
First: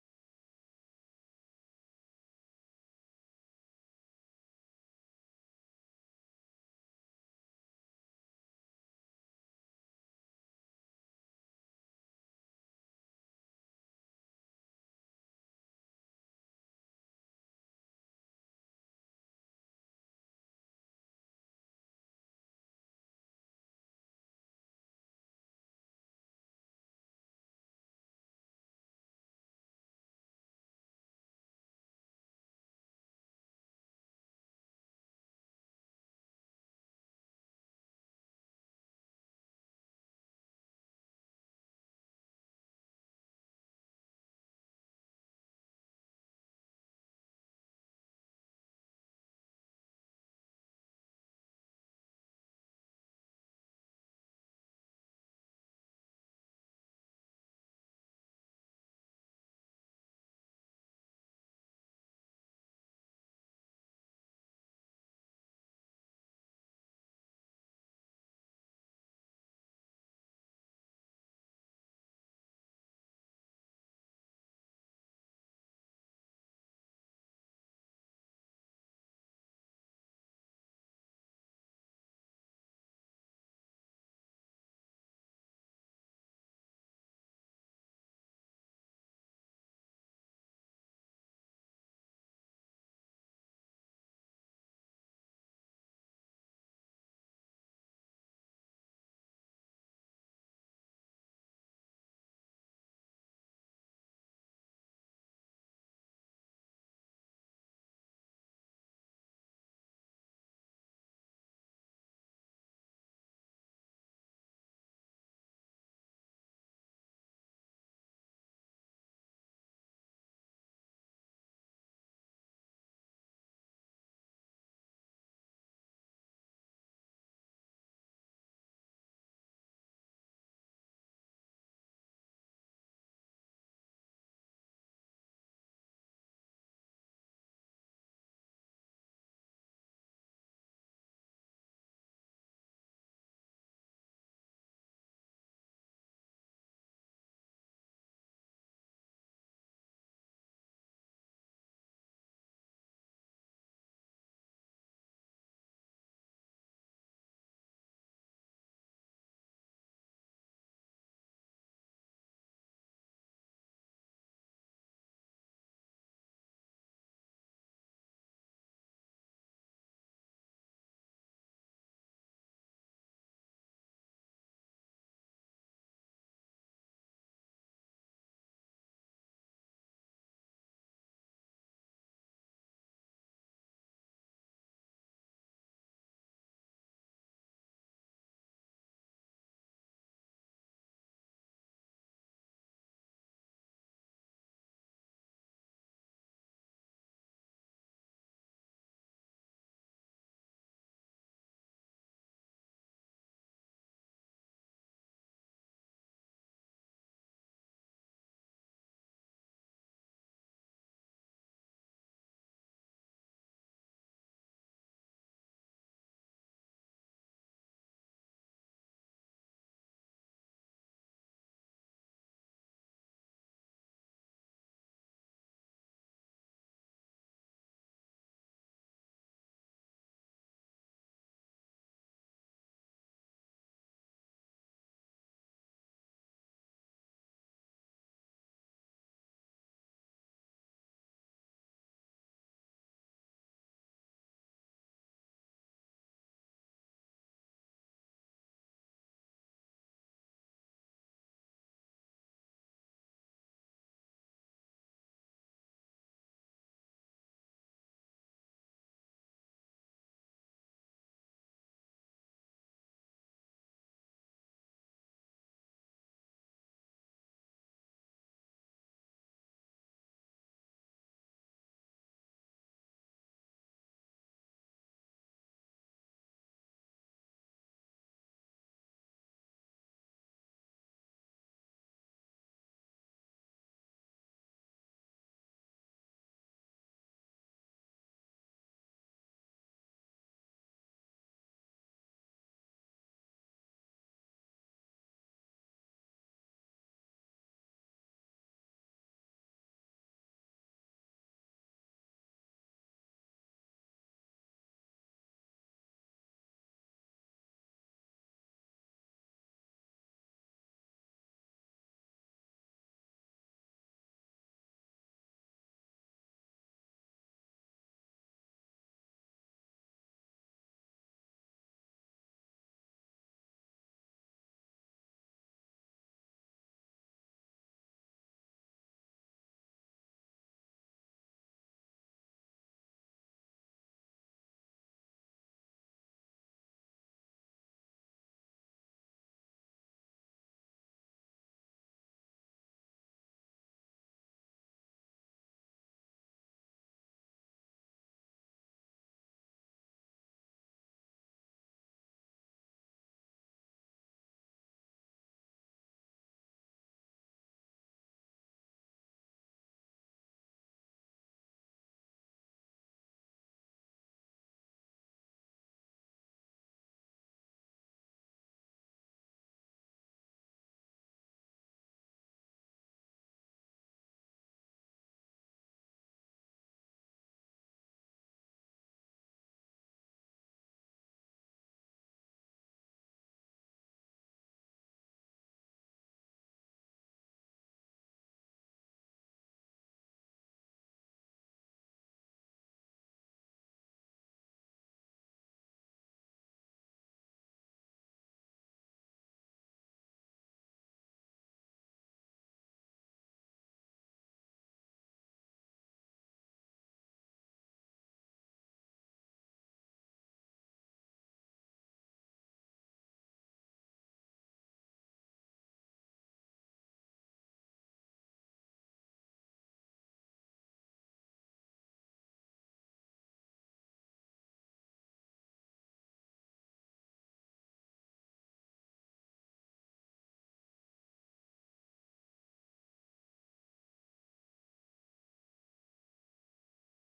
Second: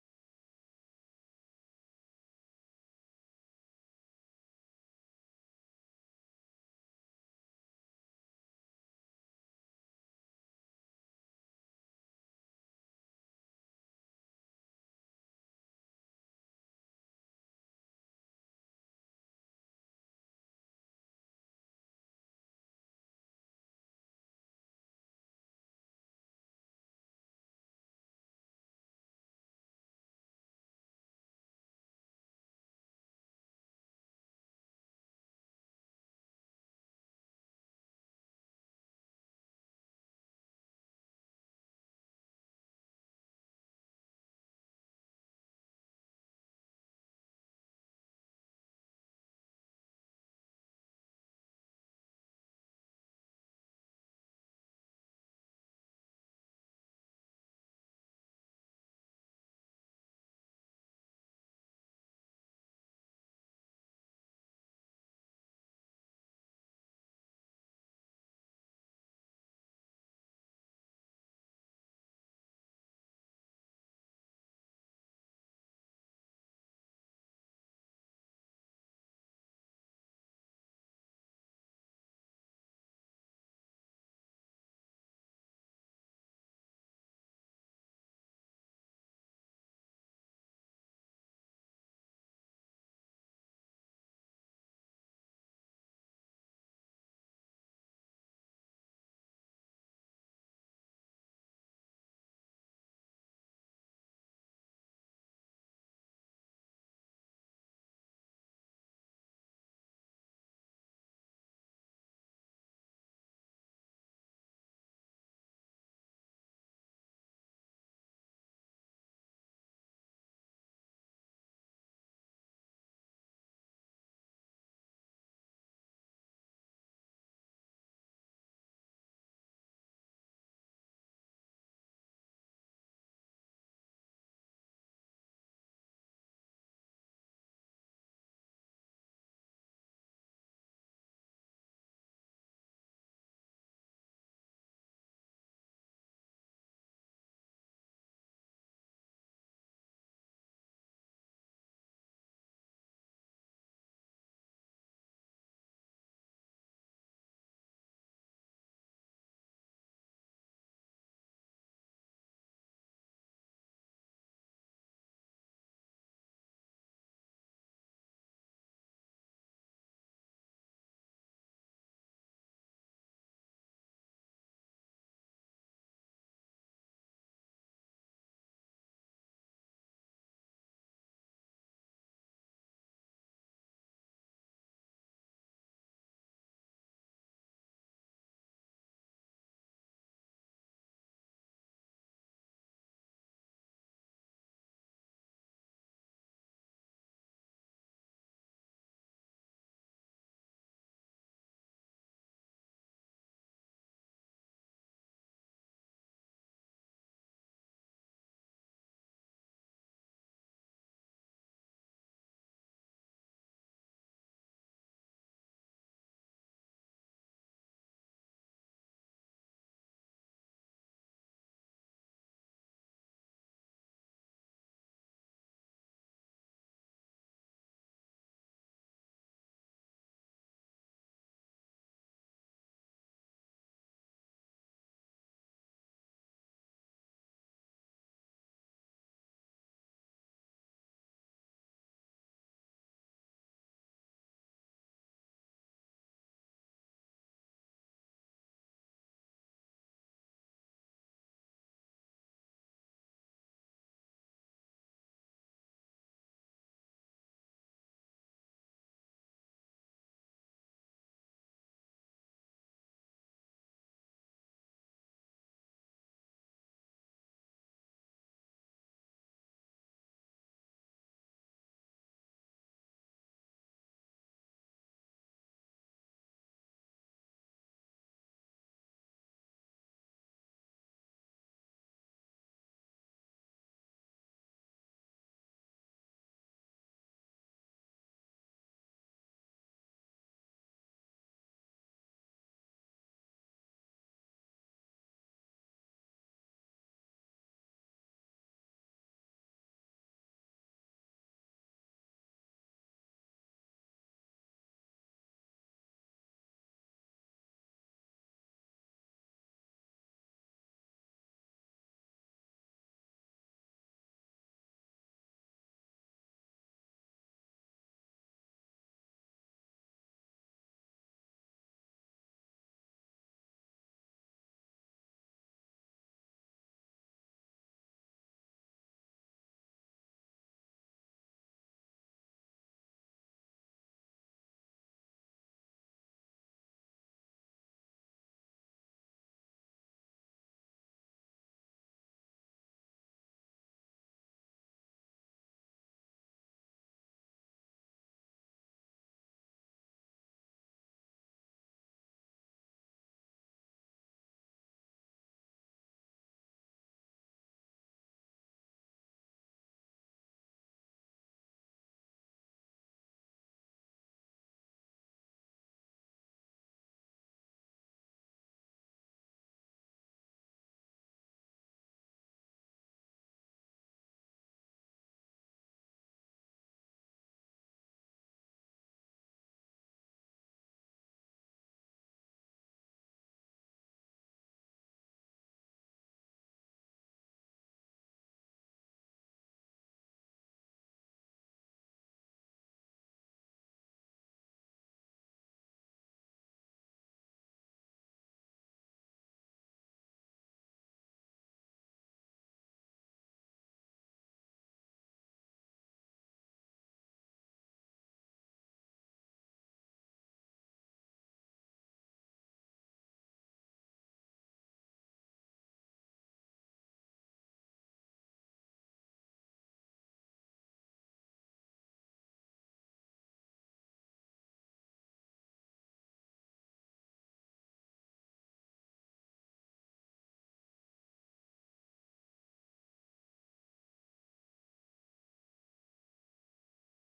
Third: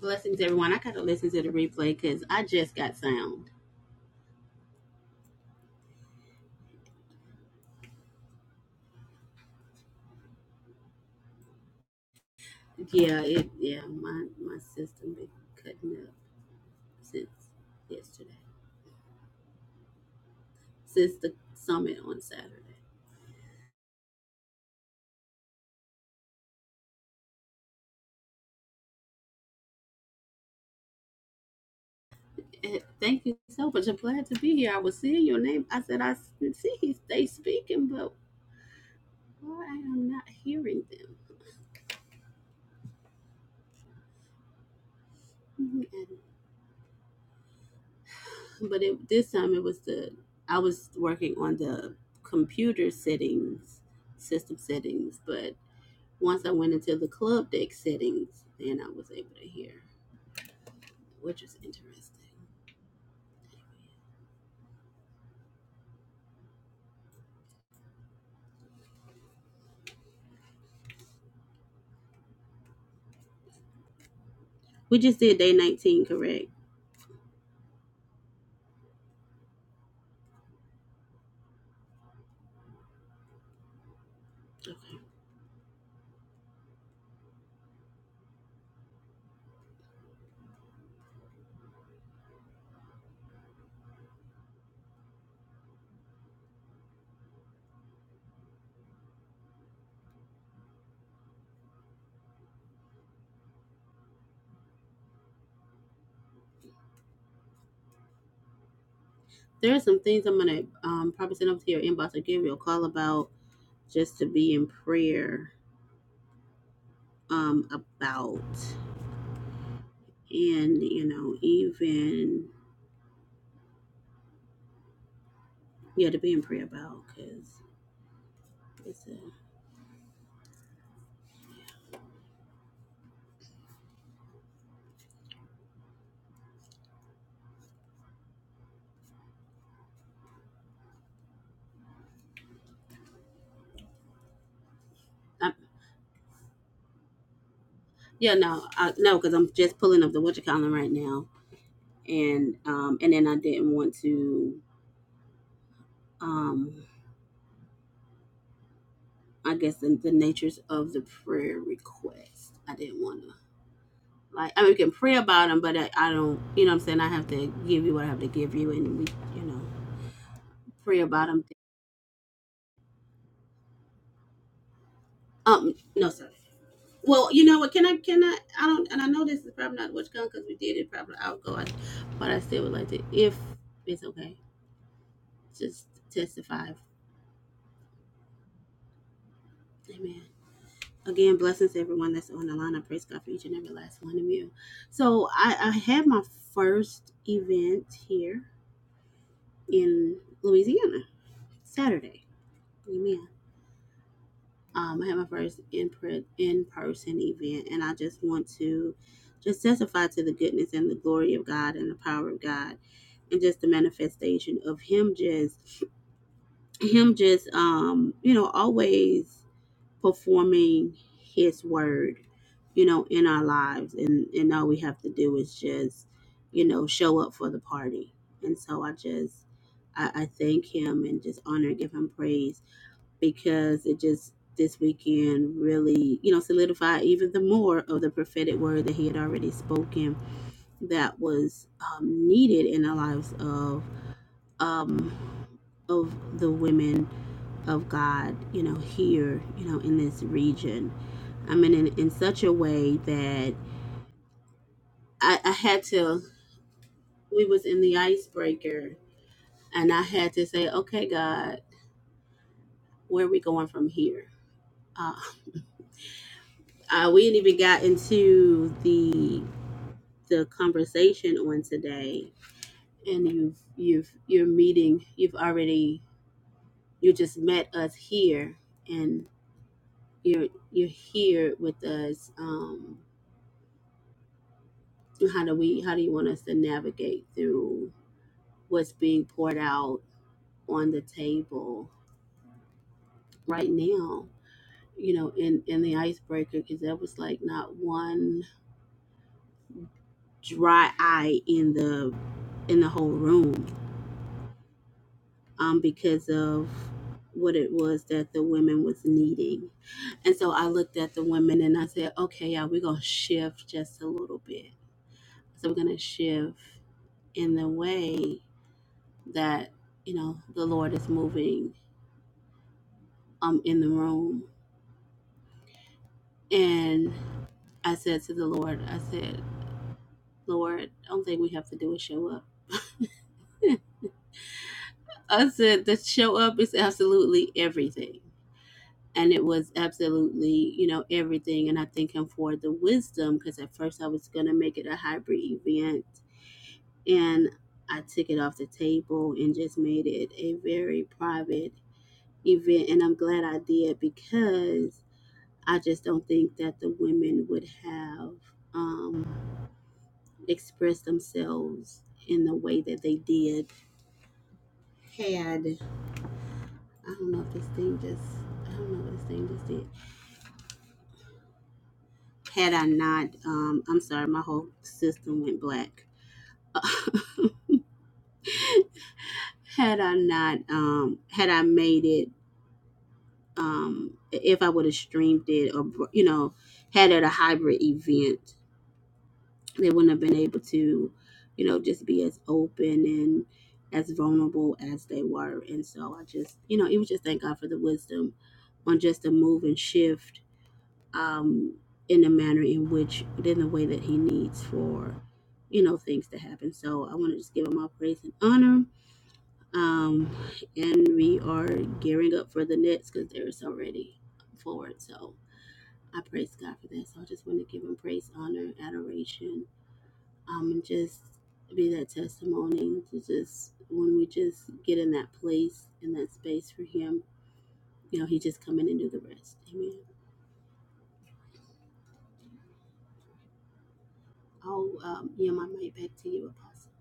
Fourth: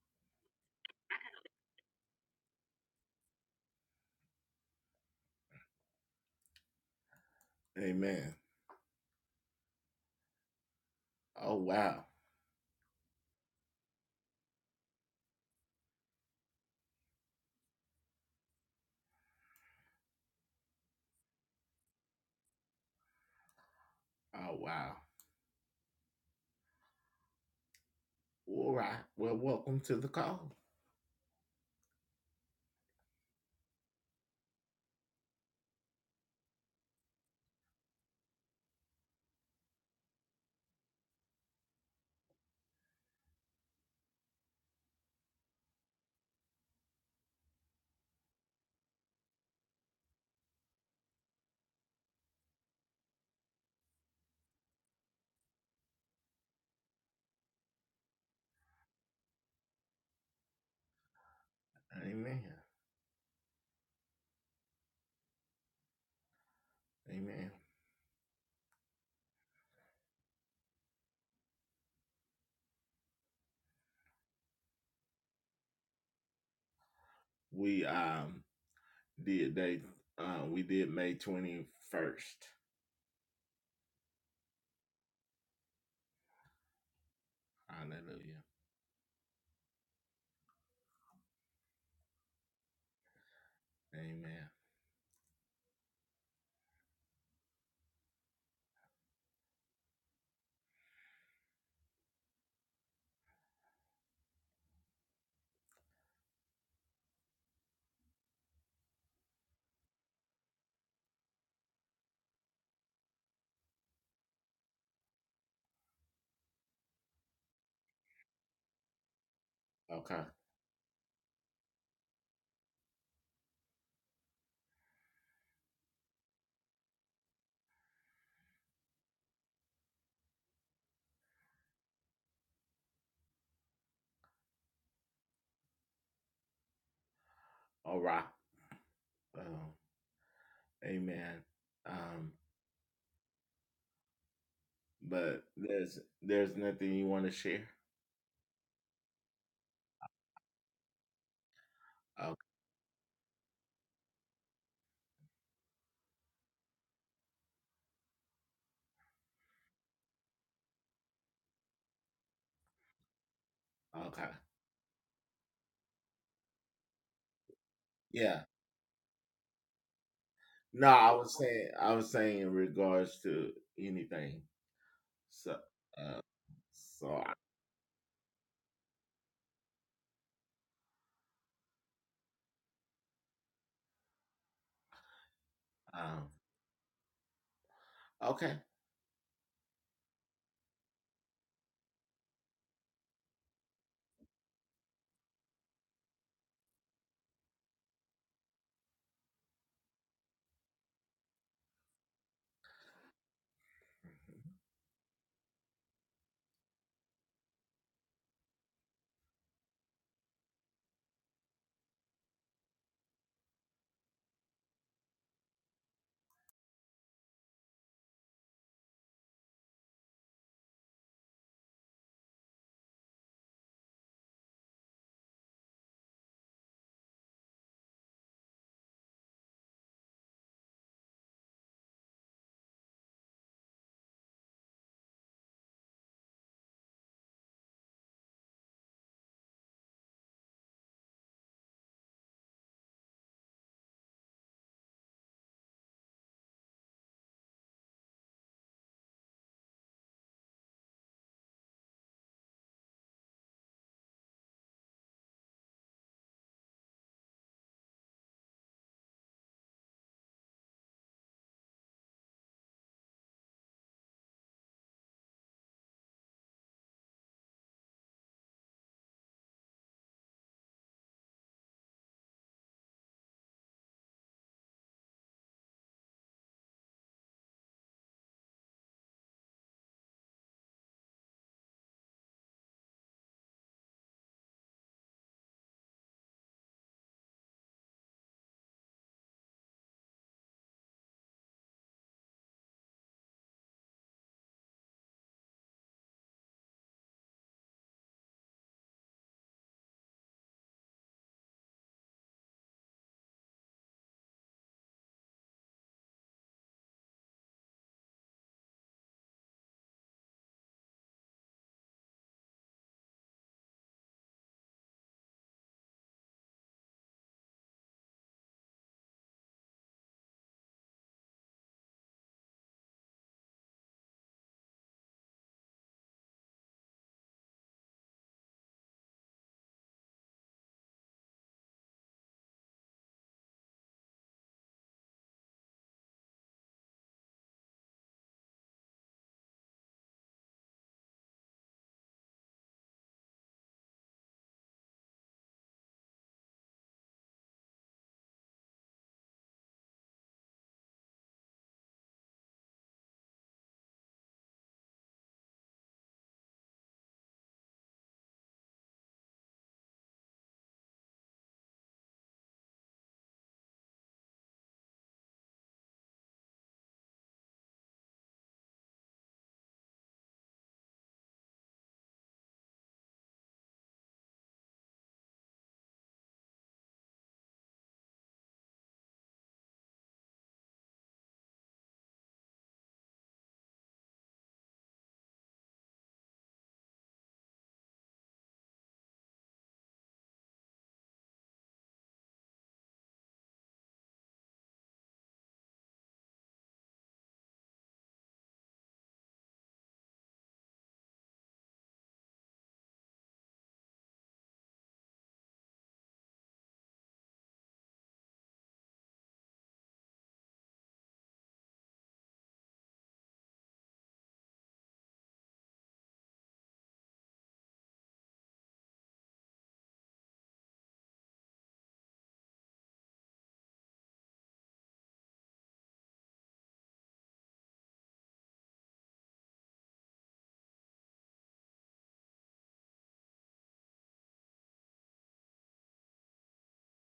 [SPEAKER 4] Blessings, everyone. I gotta listen to the replay because I just got sound. Yeah, it. Yeah, my my system been cutting up since yesterday, since the summit on Saturday. Eh, Thank you so much. I'm glad to be here. I was seeing your name. I said I s- see they speaking, but why I am not hearing them? Mhm. And- But it, this time it was the I was working on the computer settings, system settings, Once I went into the club deck settings, then I was able to hear, which is interesting. We just did day 19, correct? Okay. There are some things I'm going to um, probably send over to your inbox or give you a call about just to be in prayer um, about. And, you know, even, yeah, to be in prayer about because it's a. I, yeah, no, I, no, because I'm just pulling up the what you calling right now, and um, and then I didn't want to um I guess the, the natures of the prayer request. I didn't want to like. I mean, we can pray about them, but I, I don't. You know what I'm saying? I have to give you what I have to give you, and we, you know, pray about them. Um, no, sorry. Well, you know what? Can I? Can I? I don't. And I know this is probably not what's going because we did it probably outgo, I- but I still would like to, if it's okay, just testify. Amen. Again, blessings to everyone that's on the line. I praise God for each and every last one of you. So I, I had my first event here in Louisiana Saturday. Amen. Um, I had my first in per- in person event, and I just want to just testify to the goodness and the glory of God and the power of God, and just the manifestation of Him just Him just um you know always performing his word you know in our lives and and all we have to do is just you know show up for the party and so i just i, I thank him and just honor and give him praise because it just this weekend really you know solidified even the more of the prophetic word that he had already spoken that was um, needed in the lives of um of the women of God, you know, here, you know, in this region. I mean, in, in such a way that I, I had to, we was in the icebreaker and I had to say, okay, God, where are we going from here? Uh, uh, we didn't even got into the the conversation on today and you've you've you're meeting you've already you just met us here and you're you're here with us um So how do we how do you want us to navigate through what's being poured out on the table right now you know in in the icebreaker because there was like not one dry eye in the in the whole room um because of what it was that the women was needing and so i looked at the women and i said okay yeah we're gonna shift just a little bit so we're gonna shift in the way that you know the lord is moving um in the room and I said to the Lord, I said, Lord, the only thing we have to do is show up. I said the show up is absolutely everything. And it was absolutely, you know, everything. And I thank him for the wisdom because at first I was gonna make it a hybrid event and I took it off the table and just made it a very private event. And I'm glad I did because I just don't think that the women would have um, express themselves in the way that they did had I don't know if this thing just I don't know what this thing just did. Had I not um I'm sorry, my whole system went black. had I not um had I made it um if I would have streamed it or you know had it a hybrid event they wouldn't have been able to, you know, just be as open and as vulnerable as they were. And so I just, you know, it was just thank God for the wisdom on just the move and shift um, in the manner in which, in the way that He needs for, you know, things to happen. So I want to just give Him all praise and honor. Um, and we are gearing up for the next because there is already forward. So I praise God for that. So I just want to give Him praise, honor, adoration um, and just be that testimony to just when we just get in that place in that space for him, you know, he just come in and do the rest. Amen. I'll um, yeah, my mic back to you, Apostle.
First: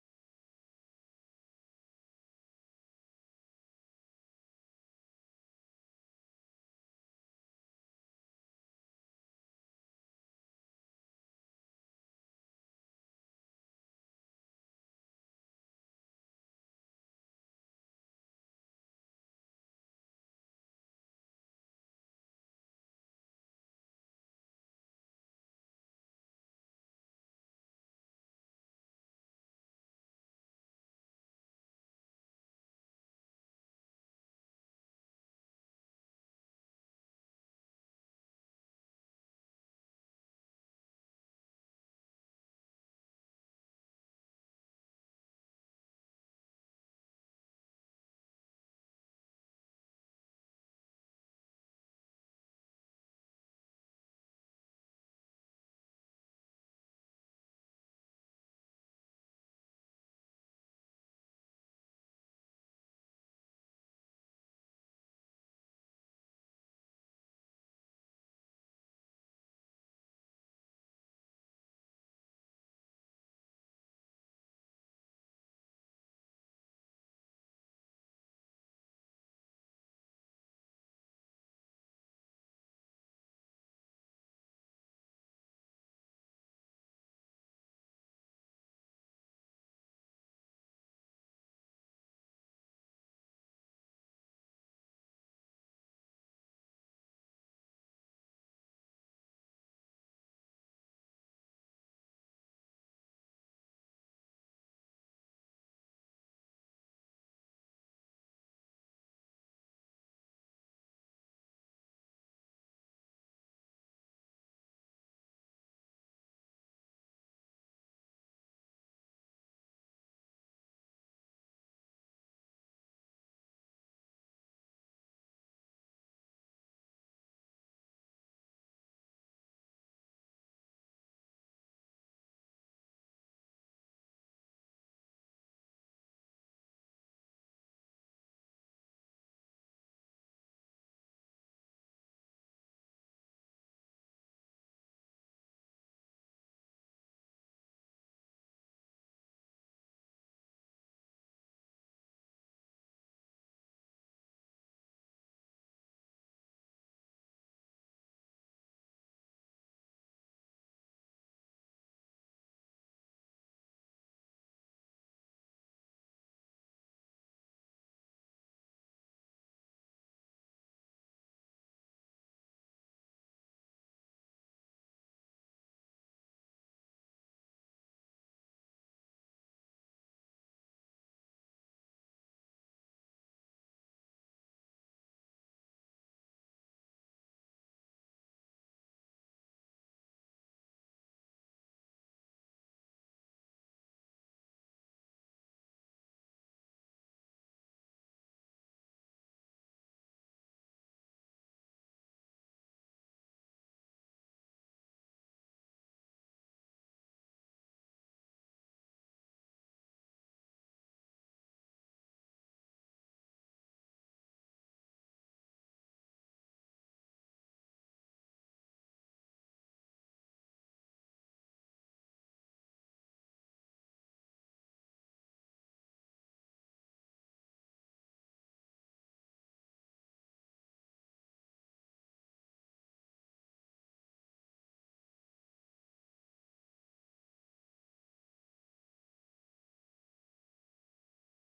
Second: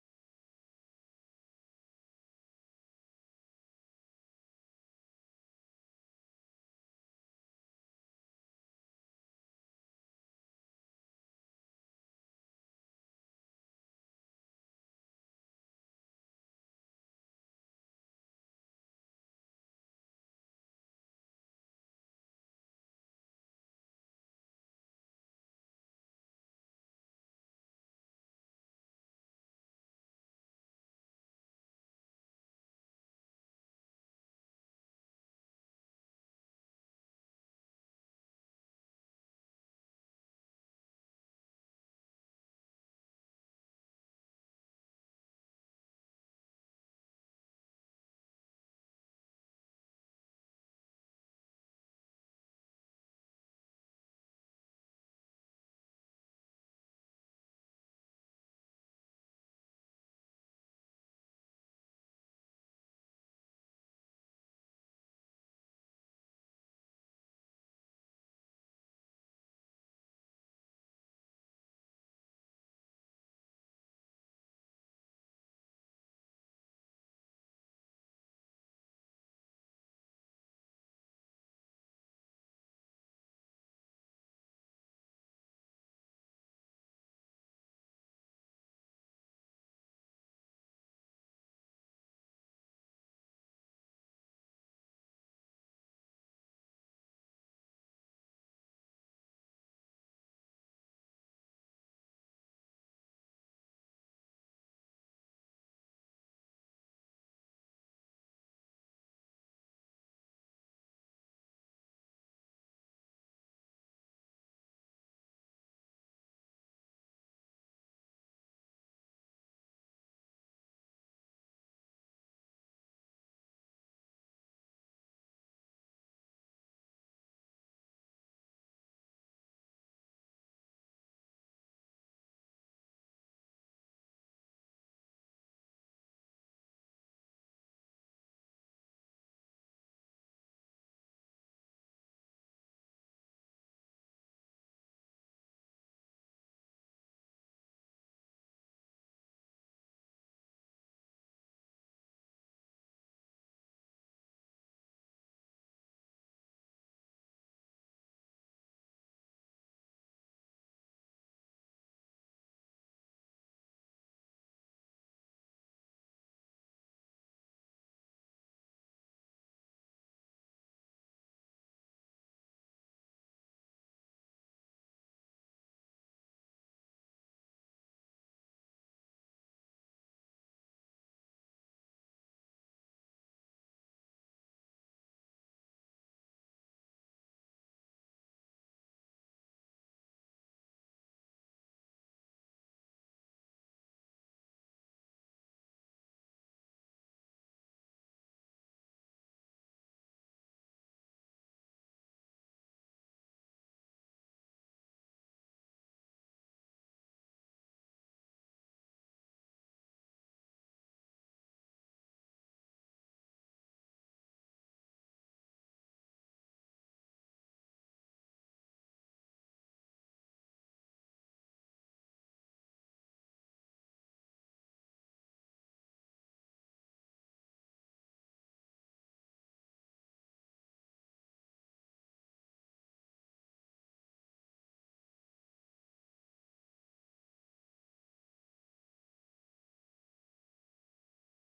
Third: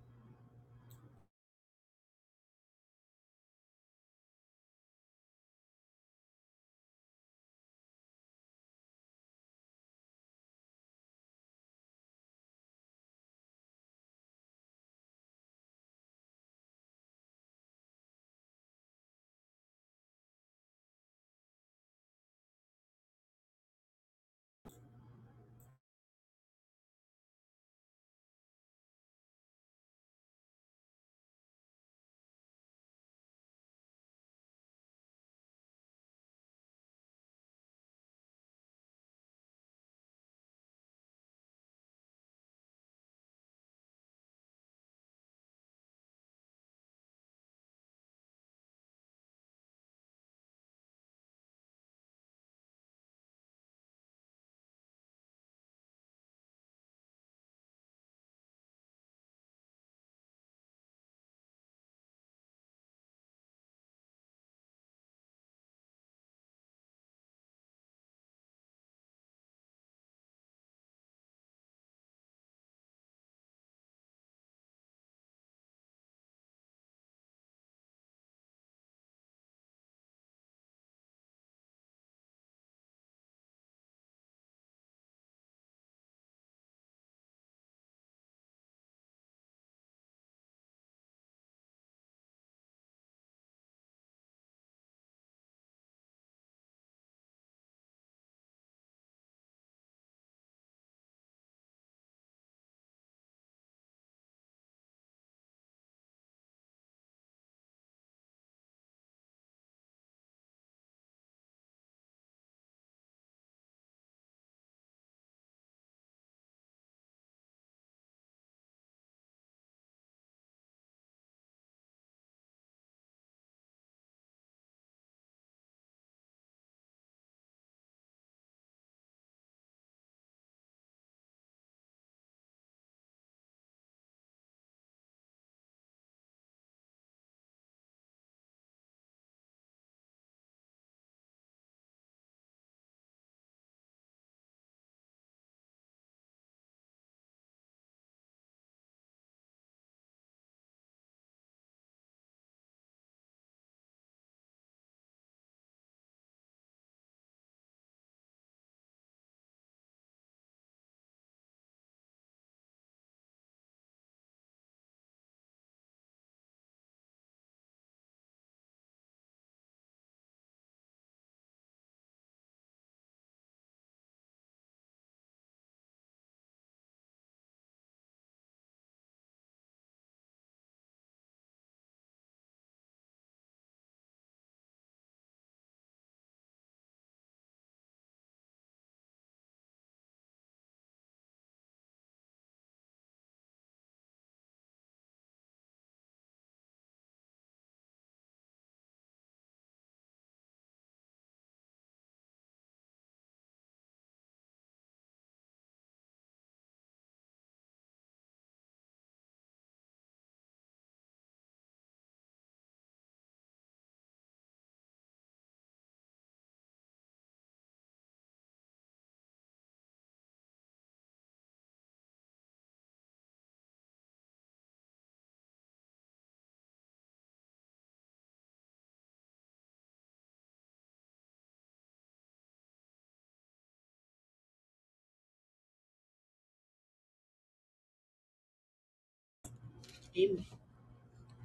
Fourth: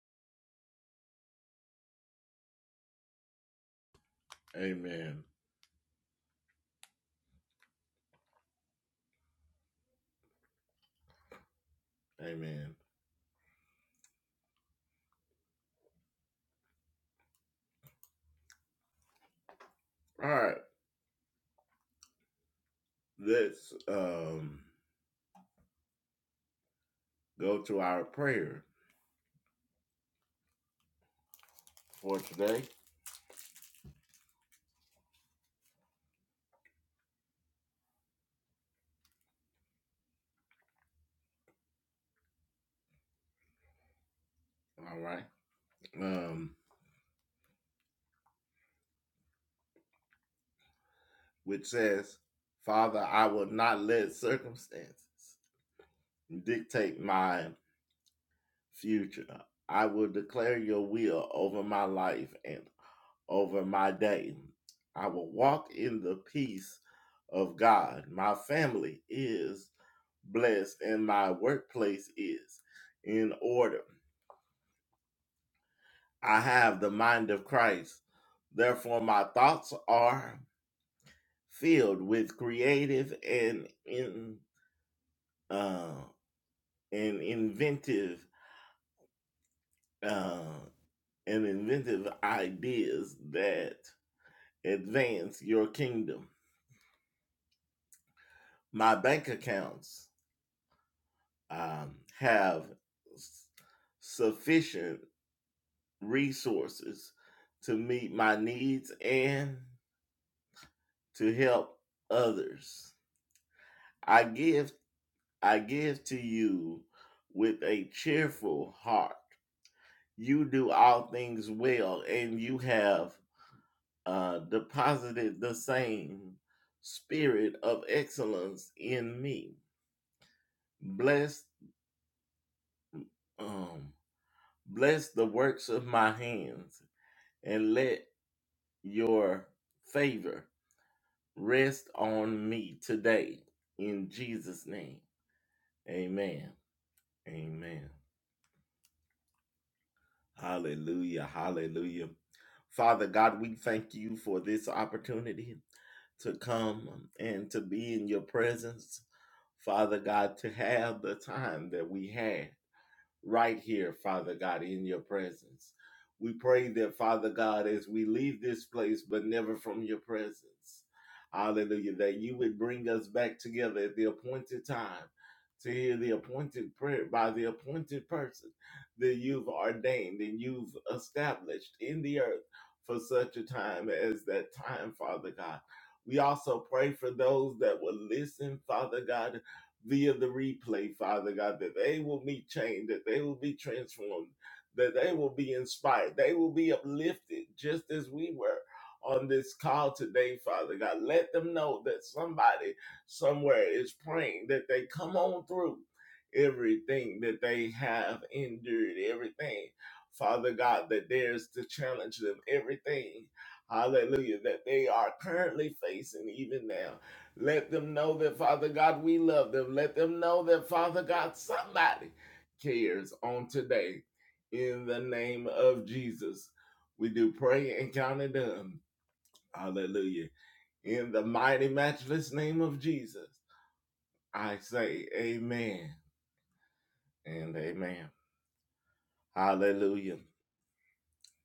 [SPEAKER 4] Amen.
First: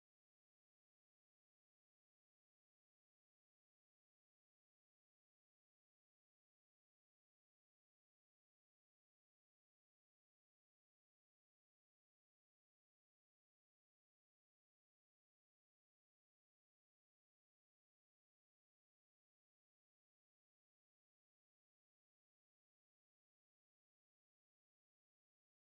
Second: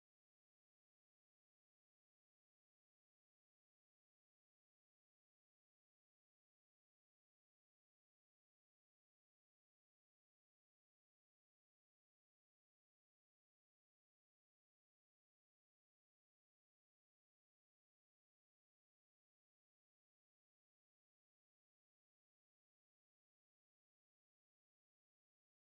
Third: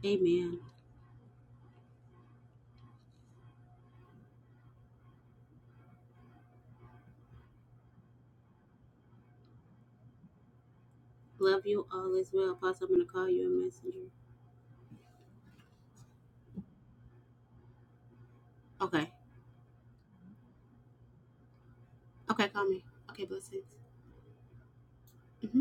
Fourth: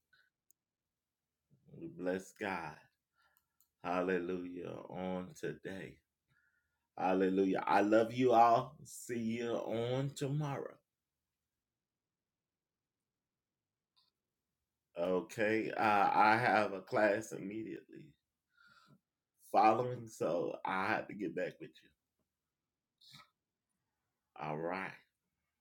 [SPEAKER 4] Amen. Love you all as well, Apostle. I'm gonna call you a messenger. Okay. Okay, call me. Okay, blessings. Mm-hmm.